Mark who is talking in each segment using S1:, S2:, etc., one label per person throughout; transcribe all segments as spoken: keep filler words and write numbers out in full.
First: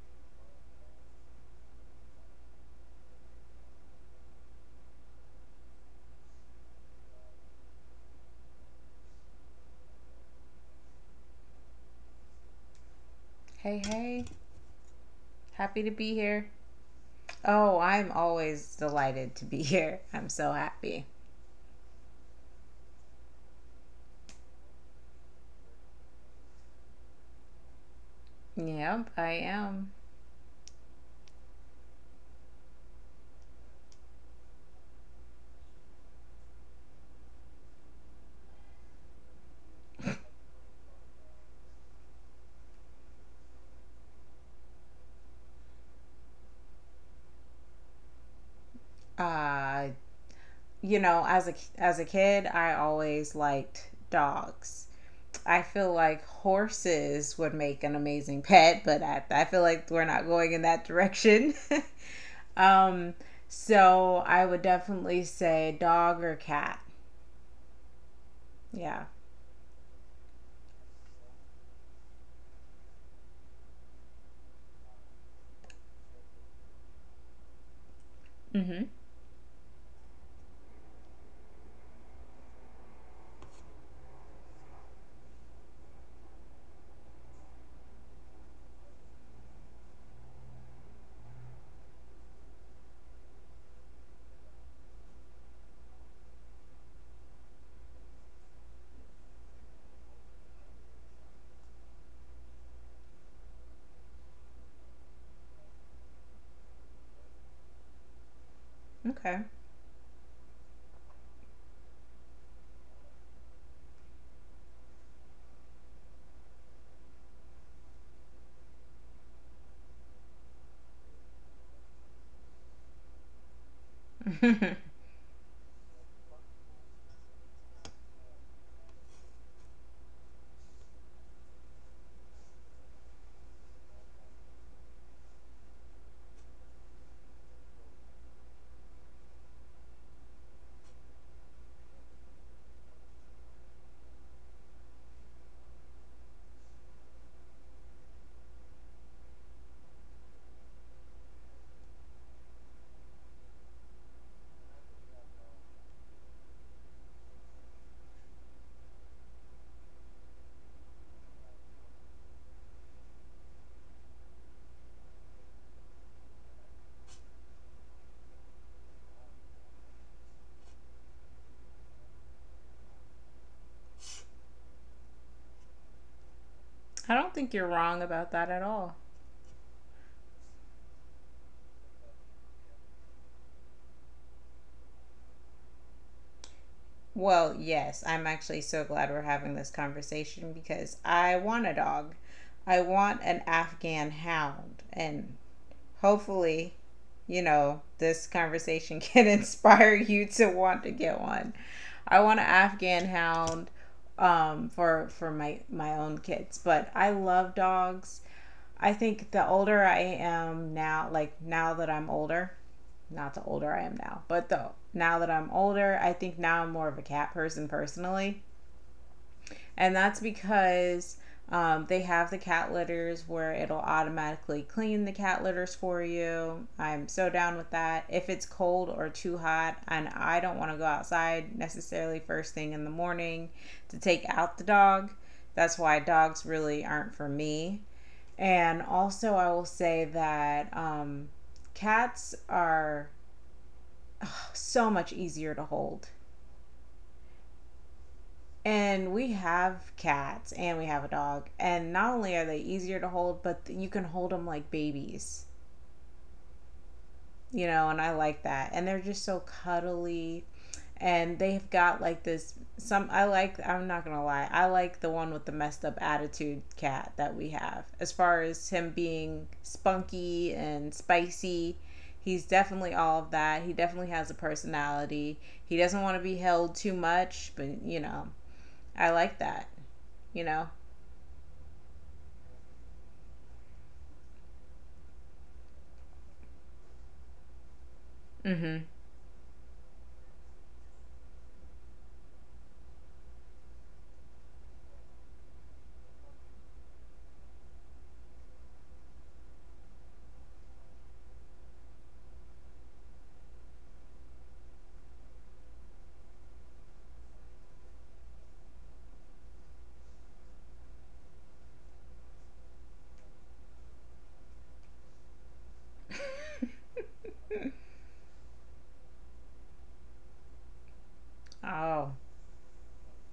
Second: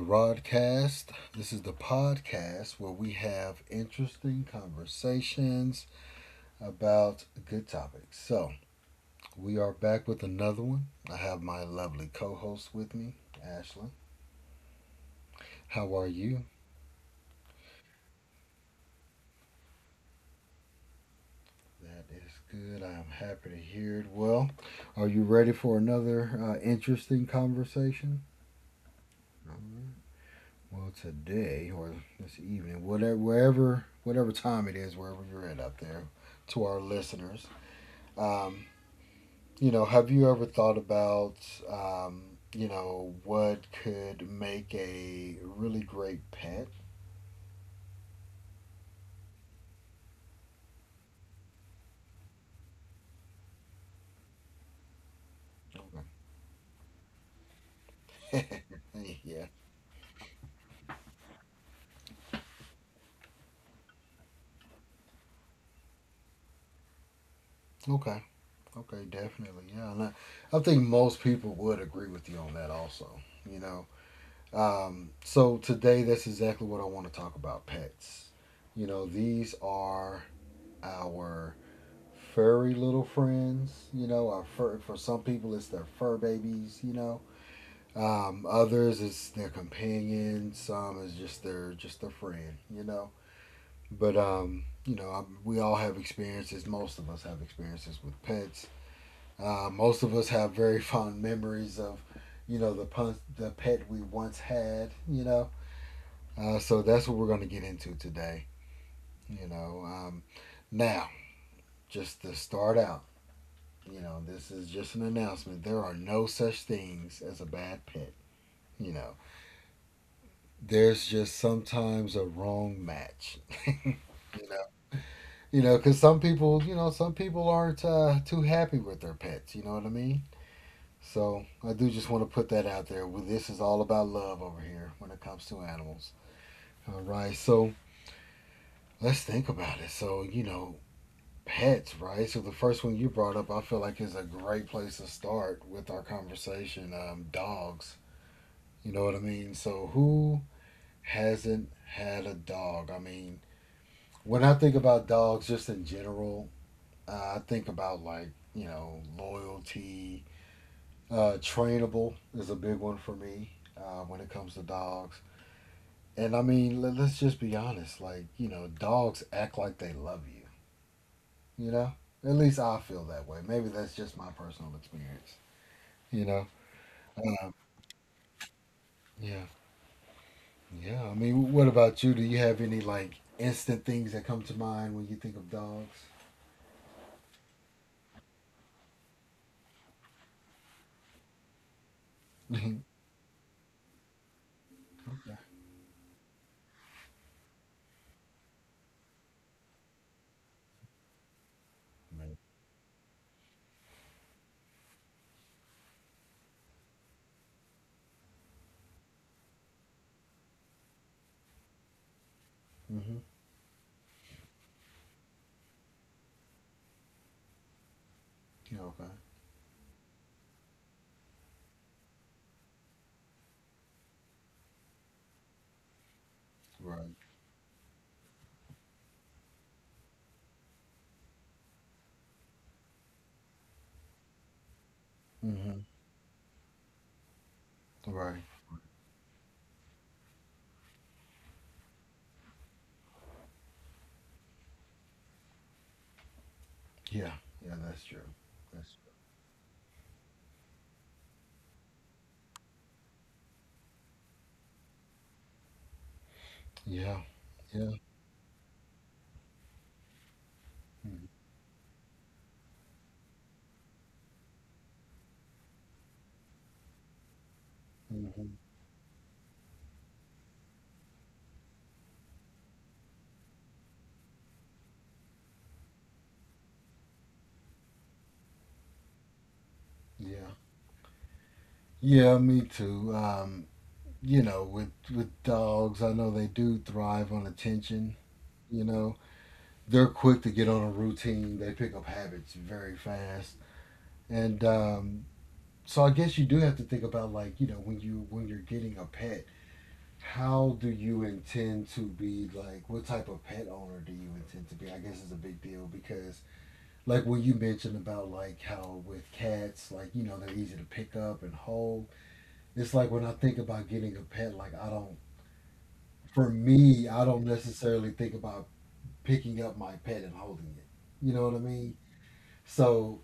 S1: Rodcast. This is the podcast where we have interesting conversations about good topics. So, we are back with another one. I have my lovely co host with me,
S2: Hey,
S1: Ashlyn.
S2: hey. Happy to
S1: How are
S2: be
S1: you?
S2: here. Oh, I'm always delighted to be here. I'm so happy.
S1: That is good. I am happy to hear it. Well, are you ready for another uh, interesting conversation?
S2: Yep, I am.
S1: Mm-hmm. Well, today or this evening, whatever, wherever, whatever time it is, wherever you're at up there, to our listeners, Um, you know, have you ever thought about, um, you know, what could make a really great pet?
S2: Uh, you know, as a as a kid, I always liked dogs. I feel like horses would make an amazing
S1: Okay.
S2: pet, but I, I
S1: Yeah.
S2: feel like we're not going in that direction. um, so I would definitely say dog or cat.
S1: Okay.
S2: Yeah.
S1: Okay. Definitely. Yeah. And I, I think most people would agree with you on that also, you know. Um, so today, that's exactly what I want to talk about pets.
S2: Mhm.
S1: You know, these are our furry little friends. You know, our fur, for some people, it's their fur babies, you know. Um, others is their companion. Some is just their just their friend. You know. But um, you know, I, We all have experiences. Most of us have experiences with pets. Uh, most of us have very fond memories of, you know, the pun- the pet we once had. You know. Uh, so that's what we're gonna get into today.
S2: Okay.
S1: You know. Um, now, just to start out, you know, this is just an announcement. There are no such things as a bad pet. You know, there's just sometimes a wrong match. You know, you know, because some people, you know, some people aren't uh, too happy with their pets. You know what I mean? So I do just want to put that out there. Well, this is all about love over here when it comes to animals. All right, so let's think about it. So you know, pets, right? So the first one you brought up, I feel like is a great place to start with our conversation. Um, dogs. You know what I mean? So who hasn't had a dog? I mean, when I think about dogs, just in general, uh, I think about like you know loyalty. Uh, trainable is a big one for me uh, when it comes to dogs. And I mean, let, let's just be honest. Like you know, dogs act like they love you. You know, at least I feel that way. Maybe that's just my personal experience. You know.
S2: I don't think
S1: Um,
S2: you're wrong about that at all.
S1: yeah. Yeah. I mean, what about you? Do you have any like instant things that come to mind when you think of dogs?
S2: Well, yes, I'm actually so glad we're having this conversation because I want a dog.
S1: Yeah.
S2: I want an Afghan hound. And hopefully, you know, this conversation can inspire you to want to get one. I want
S1: Right.
S2: an Afghan hound um for for my my own kids, but I love dogs. I think the older I am now, like now that I'm older,
S1: Mm-hmm.
S2: not the older I am now, but though now that I'm older, I think now I'm more of a cat person personally.
S1: Yeah. Okay.
S2: And that's because um, they have the cat litters where it'll automatically clean the cat litters for you. I'm
S1: Right.
S2: so down with that. If it's cold or too hot and I don't want to go outside necessarily first thing in the morning to take out the dog, that's
S1: Hmm.
S2: why dogs really aren't for me.
S1: Right.
S2: And also, I will say that um, cats are so much easier to hold.
S1: Yeah. Yeah, that's true. That's
S2: And
S1: true.
S2: we have cats and we have a dog. And not only are they easier to hold, but you can hold them like babies,
S1: Yeah.
S2: you know, and
S1: Yeah.
S2: I like that. And they're just so cuddly. And they've got like this some I like I'm not going to lie. I like the one with the messed up attitude cat that we have. As far
S1: Hmm.
S2: as him being spunky and spicy, he's definitely all of that. He definitely has a personality. He doesn't want to be held too much, but you know, I like that, you
S1: Yeah.
S2: know?
S1: Yeah, me too. Um, you know, with with dogs, I know they do thrive on attention,
S2: Mm-hmm.
S1: you know. They're quick to get on a routine. They pick up habits very fast. And um, so I guess you do have to think about like, you know, when you when you're getting a pet, how do you intend to be like what type of pet owner do you intend to be? I guess is a big deal because like what you mentioned about like how with cats like you know they're easy to pick up and hold. It's like when I think about getting a pet, like I don't, for me I don't necessarily think about picking up my pet and holding it, you know what I mean?
S2: Oh,
S1: So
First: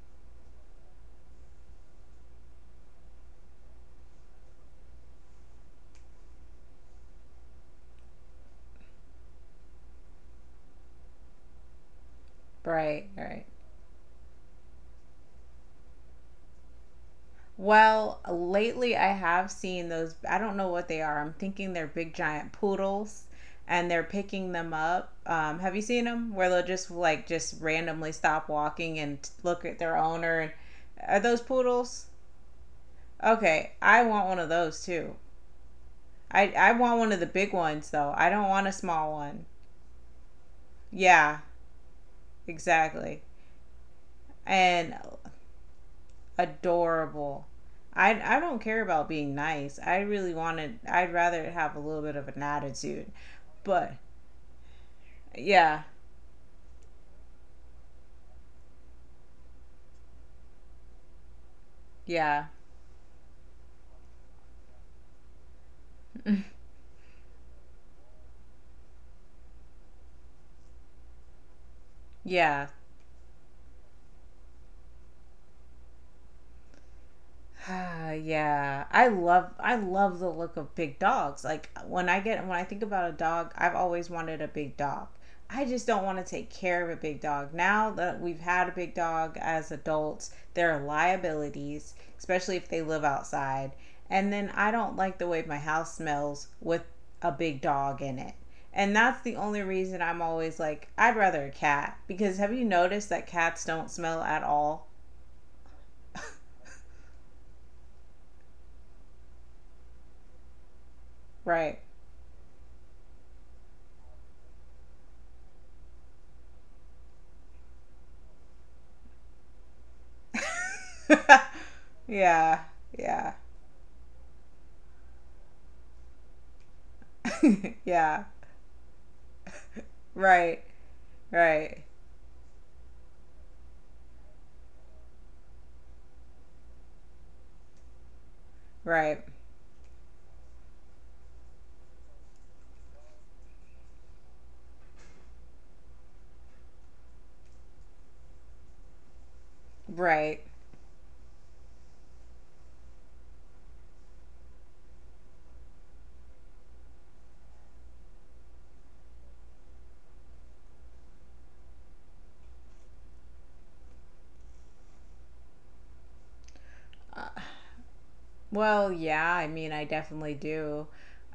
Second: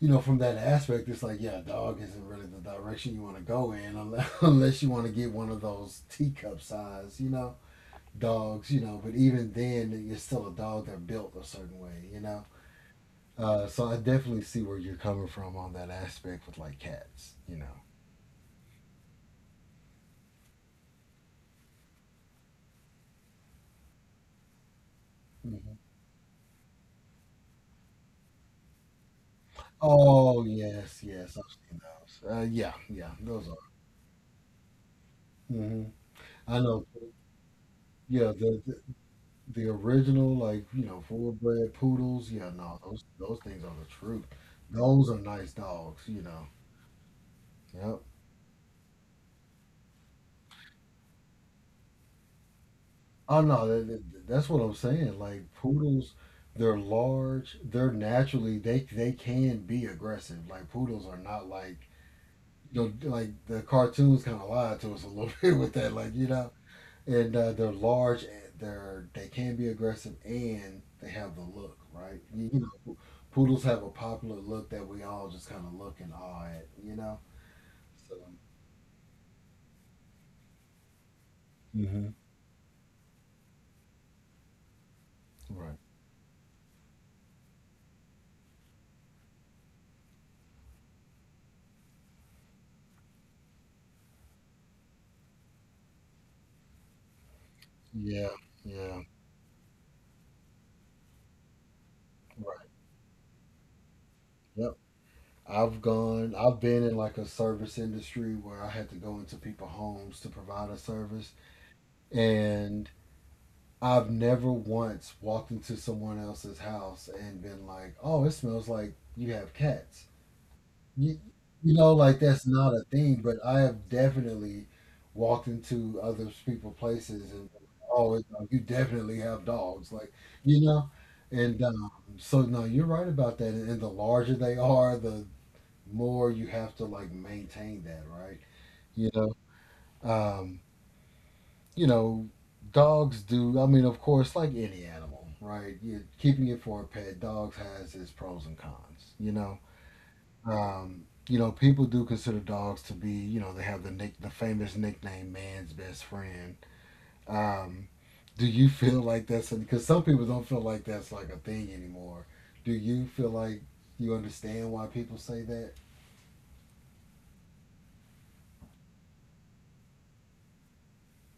S1: you know from that aspect it's like yeah dog isn't really the direction you want to go in unless, unless you want to get one of those teacup size you know dogs, you know, but even then it's still a dog, they built a certain way, you know.
S2: right, right.
S1: Uh, so I definitely see where you're coming from on that aspect with like cats, you know.
S2: Well, lately I have seen those. I don't know what they are. I'm thinking they're big giant poodles and they're picking them up. Um, have
S1: Mhm.
S2: you seen them where they'll just like just randomly stop walking and t- look at their owner?
S1: Oh
S2: And
S1: yes,
S2: are
S1: yes,
S2: those
S1: I've seen
S2: poodles?
S1: those. Uh, yeah, yeah, those are.
S2: Okay, I want one of those too.
S1: Hmm.
S2: I
S1: I
S2: I
S1: know.
S2: want one of the big ones though. I
S1: Yeah,
S2: don't
S1: the,
S2: want a
S1: the
S2: small one.
S1: the original like you know full
S2: Yeah,
S1: bred poodles. Yeah, no, those
S2: exactly.
S1: those things are the truth.
S2: And
S1: Those are nice dogs, you know.
S2: adorable.
S1: Yep.
S2: I I don't care about being nice. I really wanted. I'd rather have a little bit of an attitude.
S1: Oh no, that,
S2: But
S1: that- that's what I'm saying. Like
S2: yeah,
S1: poodles, they're large. They're naturally they they can be aggressive. Like poodles are not like
S2: yeah,
S1: the like the cartoons kind of lied to us a little bit with that, like you know, and uh, they're large, and they're they can be aggressive, and they have the look, right? You
S2: yeah.
S1: know, poodles have a popular look that we all just kind of look in awe at, you know.
S2: Ah,
S1: So
S2: yeah, I love I love the look of big dogs. Like when
S1: hmm
S2: I get when I think about a dog, I've always wanted a big dog. I
S1: right,
S2: just don't want to take care of a big dog. Now that we've had a big dog as adults, there are liabilities, especially if they live outside. And then I don't like the way my house smells with a big dog in
S1: yeah,
S2: it. And
S1: yeah,
S2: that's the only reason I'm always like, I'd rather a cat. Because have you
S1: right,
S2: noticed that cats don't smell at
S1: yep.
S2: all?
S1: I've gone, I've been in like a service industry where I had to go into people's homes to provide a service.
S2: Right.
S1: I've never once walked into someone else's house and been like, "Oh, it smells like you have cats." You, you know, like that's
S2: yeah,
S1: not a thing,
S2: yeah,
S1: but I have definitely walked into other people's places and oh, it's
S2: yeah.
S1: like, you definitely have dogs, like you
S2: Right,
S1: know, and
S2: right,
S1: um, so no, you're right about that. And, and the larger they are, the more you have to like maintain that, right? You
S2: right,
S1: know, um, you know, dogs do. I mean, of course, like any animal, right? You, keeping it for a pet, dogs has its pros and cons. You know,
S2: right.
S1: um, you know, people do consider dogs to be. You know, they have the nick, the famous nickname, man's best friend. Um, do you feel like that's because some people don't feel like that's like a thing anymore? Do you feel like you understand why people say that?
S2: Well, yeah. I mean, I definitely do.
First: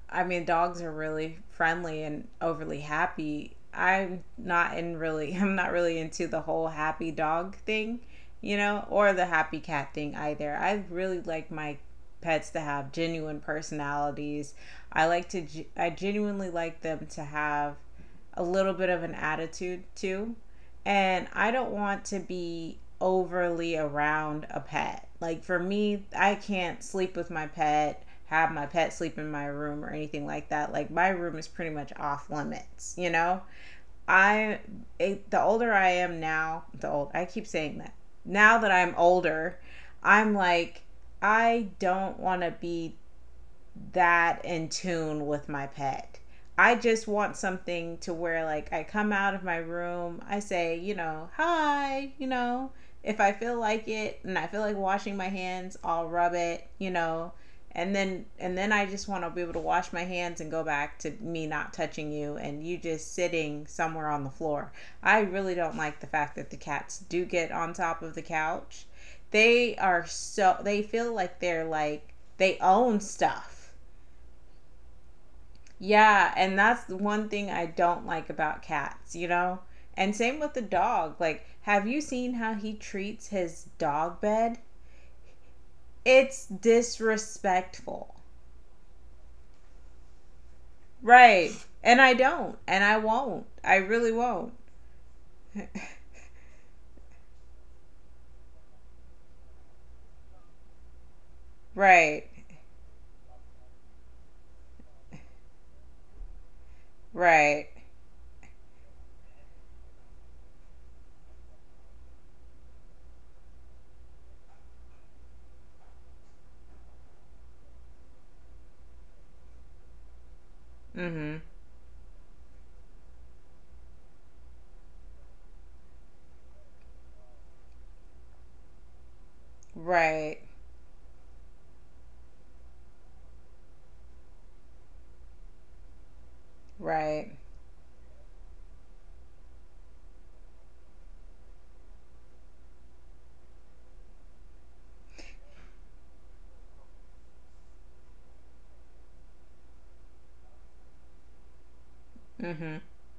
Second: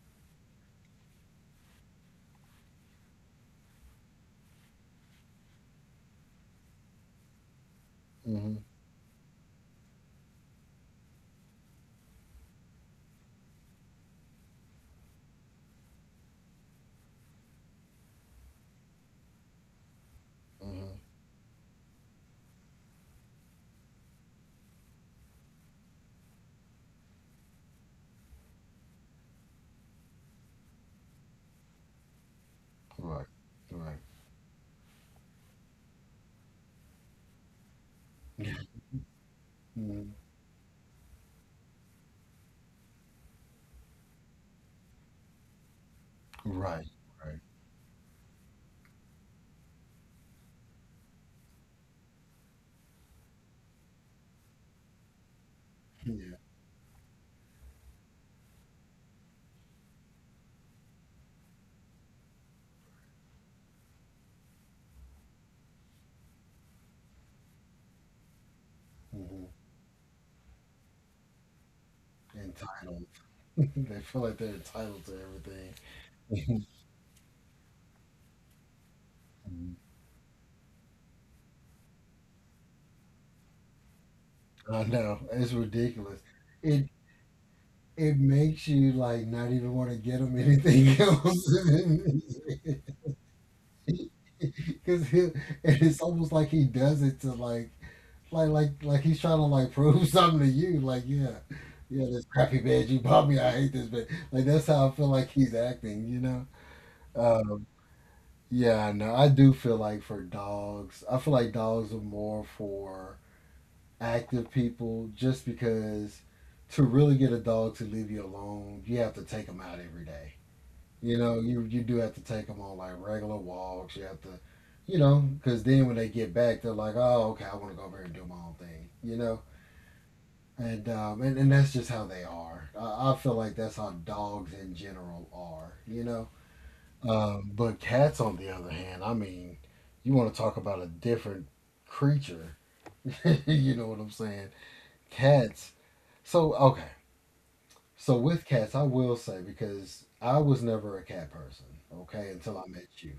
S2: I mean, dogs are really friendly and overly happy. I'm not in really, I'm not really into the whole happy dog thing,
S1: Mm-hmm.
S2: you know, or the happy cat thing either. I really like my pets to have genuine personalities. I like to, I genuinely like them to have a little bit of an attitude too,
S1: Mm-hmm.
S2: and I don't want to be overly around a pet. Like for me, I can't sleep with my pet, have my pet sleep in my room or anything like that. Like my room is pretty much off limits, you
S1: Right.
S2: know?
S1: Right.
S2: I It, the older I am now, the old I keep saying that. Now that I'm older,
S1: Mhm.
S2: I'm like I don't want to be that in tune with my pet. I
S1: Right.
S2: just want
S1: Right.
S2: something to where like I come out of my room, I say, you know, hi, you know, if I feel like it and I feel like washing my hands, I'll rub
S1: Yeah.
S2: it, you know, and then and then I just want to be able to wash my hands and go back to me not touching you and you just sitting somewhere on the floor. I really don't like the fact that the cats do get on top of the couch.
S1: Hmm.
S2: They are so they feel like they're like they own
S1: Entitled.
S2: stuff.
S1: They feel like they're entitled to
S2: Yeah, and
S1: everything.
S2: that's the one thing I don't like about cats, you know? And same with the dog. Like, have you seen how he treats his dog bed?
S1: I know it's ridiculous.
S2: It's
S1: It
S2: disrespectful.
S1: it makes you like not even want to get him anything
S2: Right. And I
S1: else,
S2: don't. And I won't. I really won't.
S1: because it's almost like he does it to like like like like he's trying to like prove something to you. Like yeah, yeah, this
S2: right.
S1: crappy bed you bought me. I hate this bed. Like that's how I feel like he's acting. You know. Um,
S2: Right.
S1: yeah, I know. I do feel like for dogs, I feel like dogs are more for active people just because to really get a dog to leave you alone, you have to take them out every day. You know,
S2: Mhm.
S1: you you do have to take them on like regular walks. You have to, you know, because then when they get back, they're like, oh, okay, I want to go over here and do my own thing. You know,
S2: Right.
S1: and um, and, and that's just how they are. I, I feel like that's how dogs in general are. You know,
S2: Right.
S1: um, but cats on the other hand, I mean, you want to talk about a different creature. You know what I'm saying? Cats so okay, so with cats, I will say because I was never a cat person. Okay, until I
S2: Mhm.
S1: met you,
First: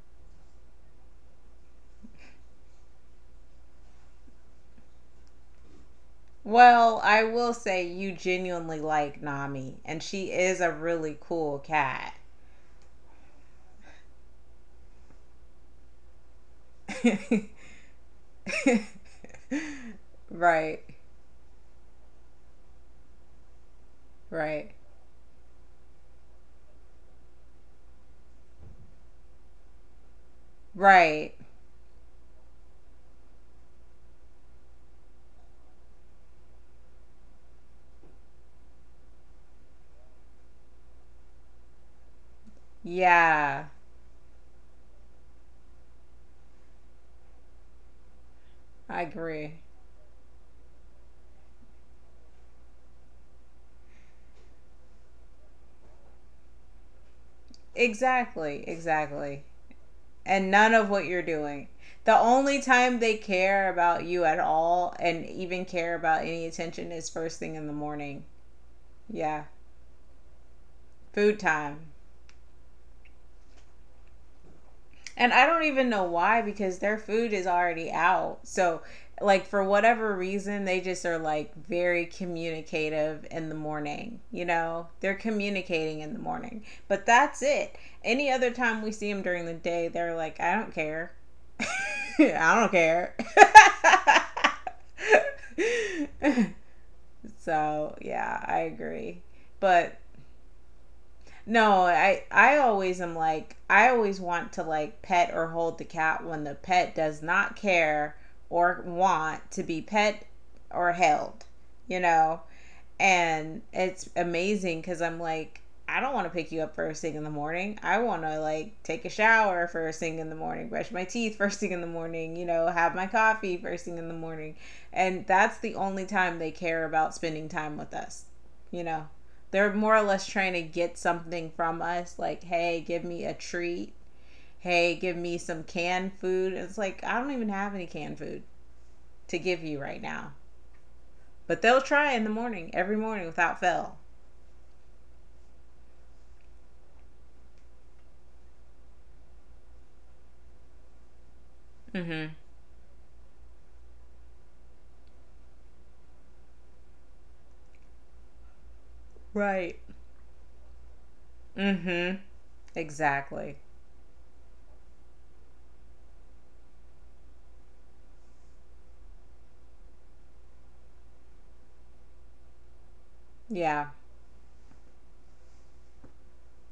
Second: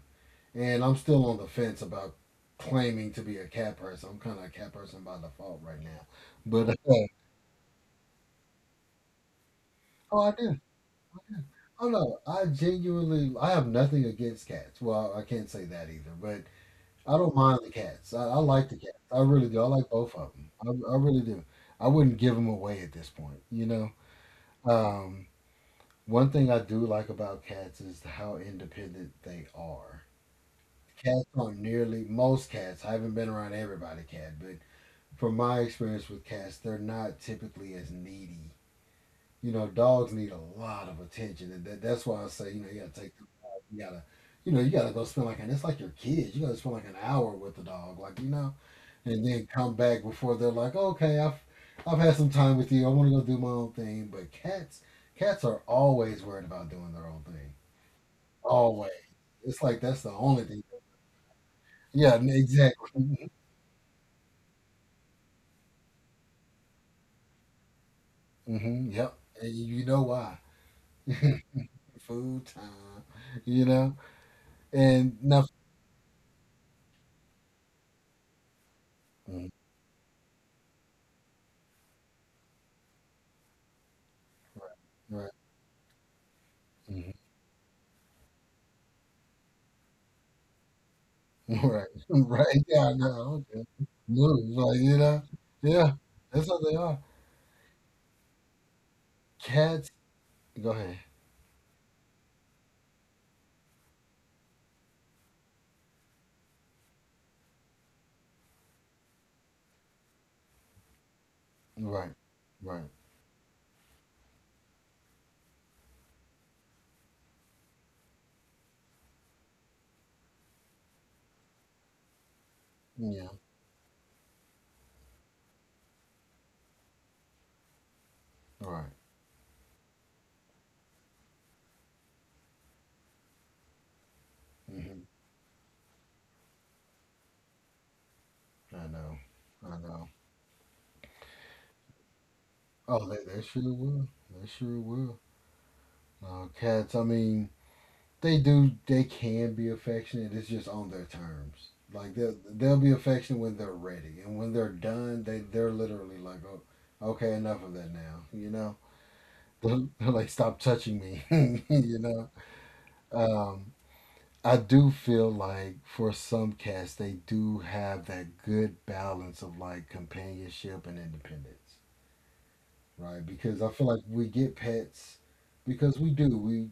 S1: and I'm still on the fence about claiming to be a cat person. I'm kind of a cat person by default right now, but uh,
S2: Well, I will say you genuinely like Nami, and
S1: oh,
S2: she
S1: I do.
S2: is a really cool
S1: Oh
S2: cat.
S1: no, I genuinely I have nothing against cats. Well, I can't say that either, but I don't mind the cats. I, I like the cats. I really do. I like both of them.
S2: Right,
S1: I, I really do. I wouldn't give them away at this point, you know.
S2: right,
S1: Um, One thing I do like about cats is how independent they are. Cats
S2: right.
S1: aren't nearly most cats. I haven't been around everybody cat, but from my experience with cats, they're not typically as needy. You know, dogs need a lot of attention, and that, that's why I say, you know, you gotta take,
S2: Yeah,
S1: you gotta, you know, you gotta go spend like, and it's like your kids, you gotta spend like an hour with the dog, like you know,
S2: I
S1: and then
S2: agree.
S1: come back before they're like, okay, I've, I've had some time with you, I want to go do my own thing. But cats, cats are always worried about doing their own thing,
S2: Exactly,
S1: always.
S2: exactly.
S1: It's like that's the only
S2: And
S1: thing.
S2: none of what you're doing.
S1: Yeah,
S2: The
S1: n-
S2: only time they
S1: exactly.
S2: care about you at all and even care about any attention is first thing in the morning.
S1: Hmm. Yep,
S2: Yeah,
S1: and you you know why?
S2: food time.
S1: Food time, you know, and
S2: And I
S1: now.
S2: don't even know why because their food is already out. So, like
S1: Mhm.
S2: for whatever reason, they just are like very communicative in the morning, you
S1: Right.
S2: know? They're
S1: Right.
S2: communicating in the morning. But
S1: Mhm.
S2: that's it. Any other time we see them during the day, they're like, "I don't care.
S1: Right,
S2: I
S1: right,
S2: don't
S1: yeah, I
S2: care."
S1: know, okay. Moves, like, you know? Yeah, that's how they are.
S2: so, yeah, I agree.
S1: Cats
S2: But
S1: go ahead.
S2: no, I I always am like I always want to like pet or hold the cat when the pet does not care or want to be pet or held. You
S1: Right,
S2: know,
S1: right.
S2: and it's amazing because I'm like, I don't want to pick you up first thing in the morning. I want to like take a shower first thing in the morning, brush my teeth first thing in the morning, you know, have my
S1: Yeah,
S2: coffee first thing in the morning. And that's the only time they care about spending time with us, you
S1: right.
S2: know. They're more or less trying to get something from us, like, hey, give me a treat. Hey,
S1: Hmm.
S2: give me some canned food. It's like, I don't even have any canned food
S1: I know,
S2: to give
S1: I
S2: you right
S1: know.
S2: now. But they'll try in the morning, every
S1: Oh, they,
S2: morning
S1: they
S2: without
S1: sure
S2: fail.
S1: will. They sure will. Uh, cats, I mean, they do, they can be affectionate. It's just on their terms. Like,
S2: Mm-hmm.
S1: they'll, they'll be affectionate when they're ready. And when they're done, they, they're literally like, oh, okay, enough of that now, you know?
S2: Right.
S1: Like stop touching me. You
S2: Mm-hmm.
S1: know.
S2: Exactly.
S1: um I do feel like for some cats they do have that good balance of like companionship and independence. Right, because I
S2: Yeah.
S1: feel like we get pets because we do we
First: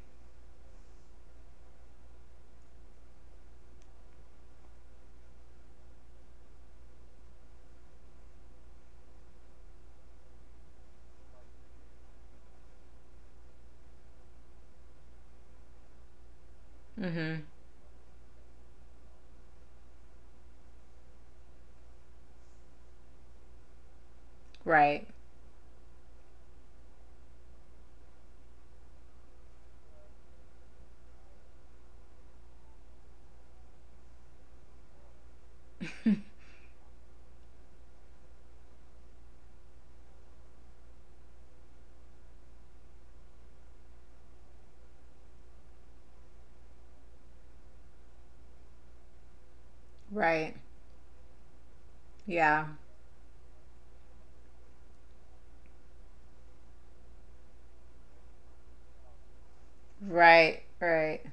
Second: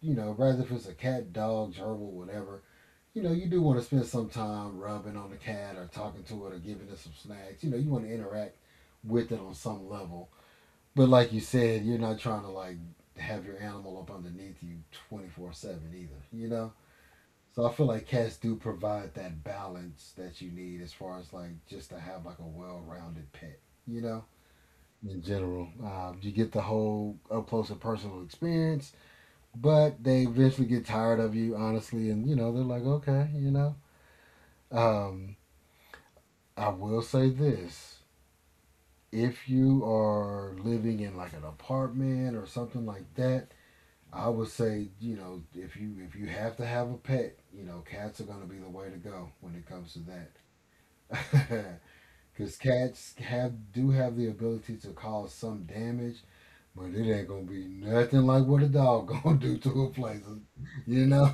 S1: you know, rather if it's a cat, dog, gerbil, whatever, you know, you do want to spend some time rubbing on the cat or talking to it or giving it some snacks, you know, you want to interact with it on some level. But like you said, you're not trying to like have your animal up underneath you twenty four seven either, you know?
S2: Mm-hmm.
S1: So I feel like cats do provide that balance that you need as far as like just to have like a well rounded pet, you know?
S2: Right.
S1: In general, uh, you get the whole up close and personal experience, but they eventually get tired of you, honestly, and you know, they're like, okay, you know? Um, I will say this, if you are living in like an apartment or something like that, I would say, you know, if you if you have to have a pet, you know, cats are going to be the way to go when it comes to
S2: Right.
S1: that. Cuz
S2: Yeah.
S1: cats have do have the ability to cause some damage, but it ain't going to be nothing like what a dog going to do to a place.
S2: Right.
S1: You
S2: Right.
S1: know,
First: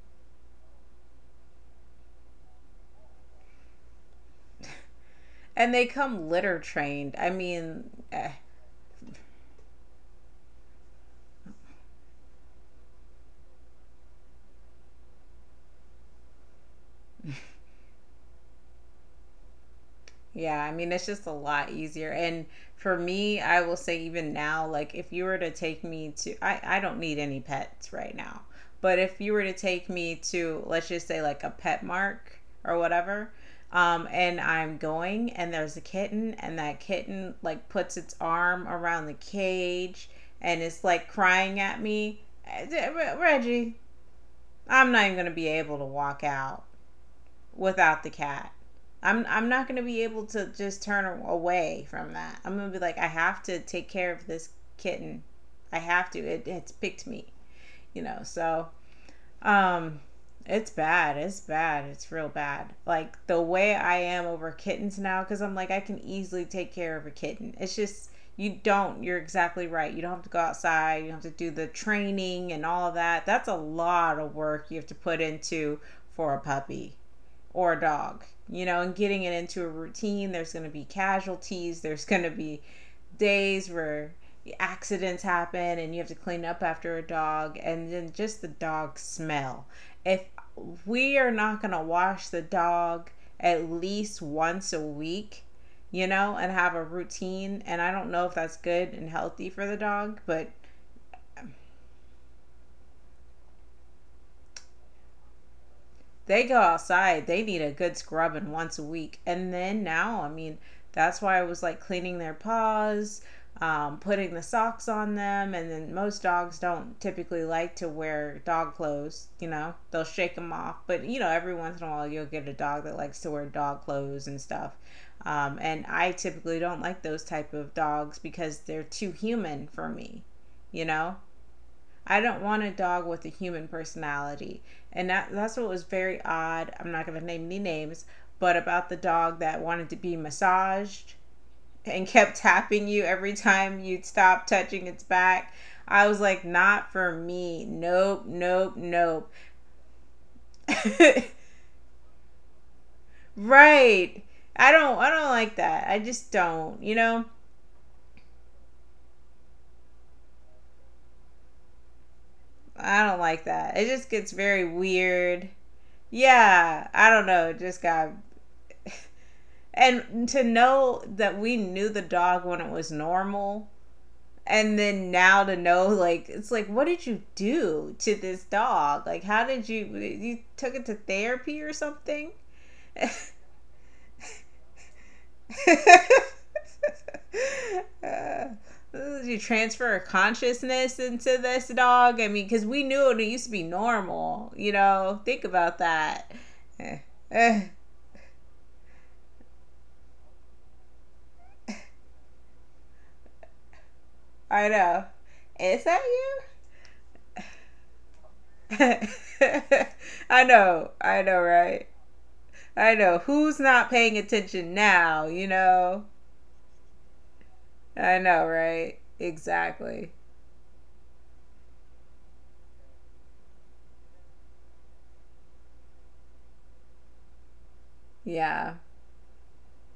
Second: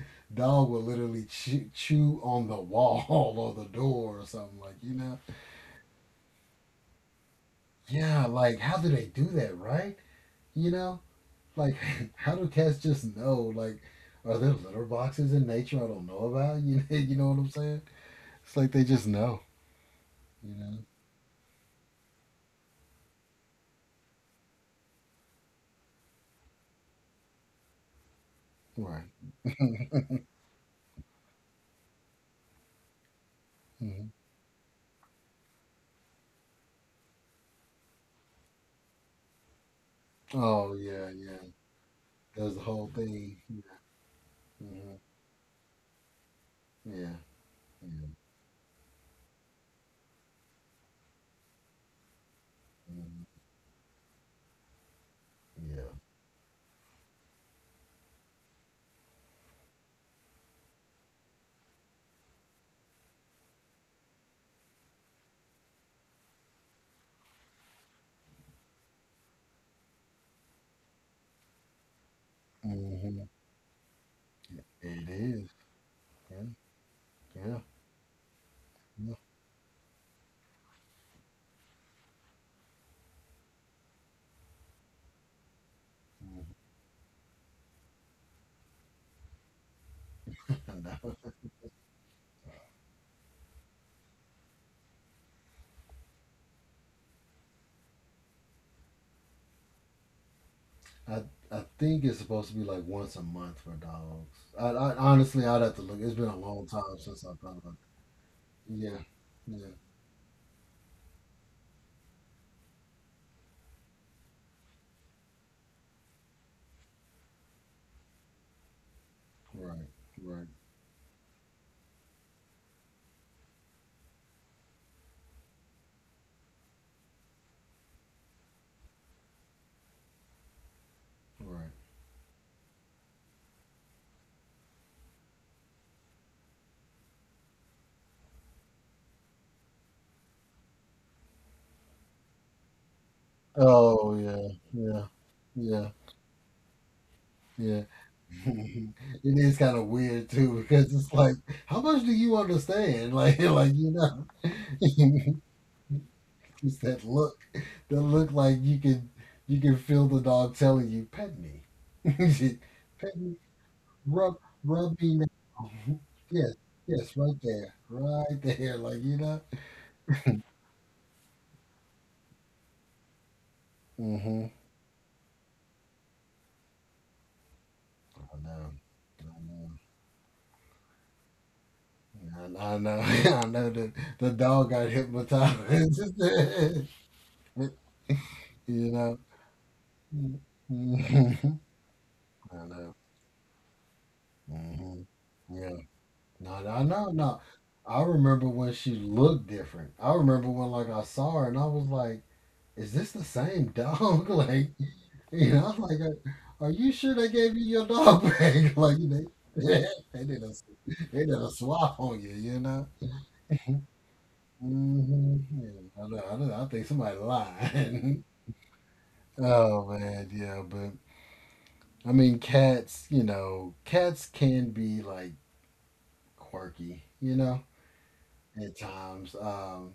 S1: dog will literally chew, chew on the wall or the door or something like, you know.
S2: And they come litter trained. I mean,
S1: Yeah,
S2: eh,
S1: like how do they do that, right? You know? Like, how do cats just know? Like, are there litter boxes in nature I don't know about? You you know what I'm saying? It's like they just know. You
S2: yeah, I
S1: know,
S2: mean, it's just a lot easier. And for me, I will say, even now, like if you were to take me to, I, I don't need any pets right now, but
S1: right?
S2: if you were to take me to, let's just say, like a pet mark or whatever,
S1: Hmm.
S2: um, and I'm going and there's a kitten, and that kitten like puts its arm around the cage and
S1: Oh
S2: it's like
S1: yeah, yeah.
S2: crying at me,
S1: That's the whole
S2: "Eh,
S1: thing.
S2: Reggie, I'm
S1: Hmm.
S2: not even going to be able to walk out
S1: Yeah, yeah,
S2: without the cat. I'm I'm not gonna be able to just turn away from that. I'm gonna be like, I
S1: mhm,
S2: have to take care of this kitten. I
S1: yeah.
S2: have to. It it's picked me, you know. So um, it's bad. It's bad. It's real bad. Like the way I am over kittens now, because I'm like I can easily take care of a kitten. It's just you don't. You're exactly right. You don't have to go outside. You don't have to do the training and all of that.
S1: Hmm.
S2: That's a lot of work you have to
S1: It
S2: put
S1: is.
S2: into for a
S1: Yeah,
S2: puppy
S1: yeah.
S2: or a dog, you know, and
S1: Yeah.
S2: getting it into a routine. There's going to be casualties, there's going to be days where accidents happen and you have to clean up after a dog, and then just the dog smell. If
S1: I know.
S2: we are not going to wash the dog at least once a week, you know, and have a routine, and I don't know if that's good and healthy for the dog, but
S1: I I think it's supposed to be like once a month for dogs. I, I honestly I'd have to look. It's been a
S2: they go
S1: long time since
S2: outside.
S1: I
S2: They
S1: thought
S2: need
S1: about
S2: a
S1: that.
S2: good scrubbing once a
S1: Yeah,
S2: week. And
S1: yeah.
S2: then now, I mean, that's why I was like cleaning their paws, um, putting the socks on them. And then most dogs don't typically like to wear dog clothes. You know,
S1: Right,
S2: they'll shake
S1: right,
S2: them off. But, you know, every once in a while you'll get a dog that likes to wear dog clothes and stuff. Um, and I typically don't like those type of dogs because they're too human for me, you know?
S1: right.
S2: I don't want a dog with a human personality. And that, that's what was very odd. I'm not going to name any names, but about the dog that wanted to be massaged and kept tapping you every time you'd
S1: Oh yeah,
S2: stop touching its
S1: yeah,
S2: back.
S1: yeah,
S2: I was like, not for me.
S1: yeah.
S2: Nope, nope,
S1: It
S2: nope.
S1: is kind of weird too because it's like, how much do you understand? Like, like you
S2: right.
S1: know.
S2: I don't I don't like that. I just
S1: It's
S2: don't, you
S1: that
S2: know?
S1: look, that look like you can, you can feel the dog telling you, pet me,
S2: I
S1: pet
S2: don't
S1: me,
S2: like that. It just gets
S1: rub,
S2: very
S1: rub me
S2: weird.
S1: now. Yes,
S2: Yeah, I
S1: yes,
S2: don't
S1: right
S2: know. It
S1: there,
S2: just got
S1: right there. Like you know.
S2: And to know that we knew the dog when it was normal,
S1: Mm-hmm.
S2: and then now to know, like, it's like, what did you do to
S1: I
S2: this
S1: know.
S2: dog? Like,
S1: I
S2: how did
S1: know.
S2: you— you took it to therapy or something?
S1: I, I know, I know that the dog got hypnotized.
S2: Uh,
S1: You know.
S2: did you transfer consciousness into
S1: Mhm.
S2: this dog? I mean,
S1: I
S2: because we
S1: know.
S2: knew it used to be normal, you
S1: Hmm.
S2: know? Think
S1: Yeah.
S2: about that.
S1: No, I
S2: Eh,
S1: know. No,
S2: eh,
S1: I remember when she looked different. I remember when like I saw her and I was like, "Is this the same dog?"
S2: I
S1: Like,
S2: know.
S1: you know, I'm
S2: Is
S1: like,
S2: that you?
S1: "Are you sure they gave you your dog back?" Like they, they did
S2: I
S1: a
S2: know, I
S1: they did
S2: know,
S1: a
S2: right?
S1: swap on you, you know.
S2: I know. Who's not paying attention now,
S1: Hmm.
S2: you
S1: Yeah,
S2: know?
S1: I know. I know. I think somebody
S2: I
S1: lied.
S2: know, right?
S1: Oh
S2: Exactly.
S1: man, yeah, but I mean, cats, you know, cats can be like quirky, you know,
S2: Yeah.
S1: at times. Um,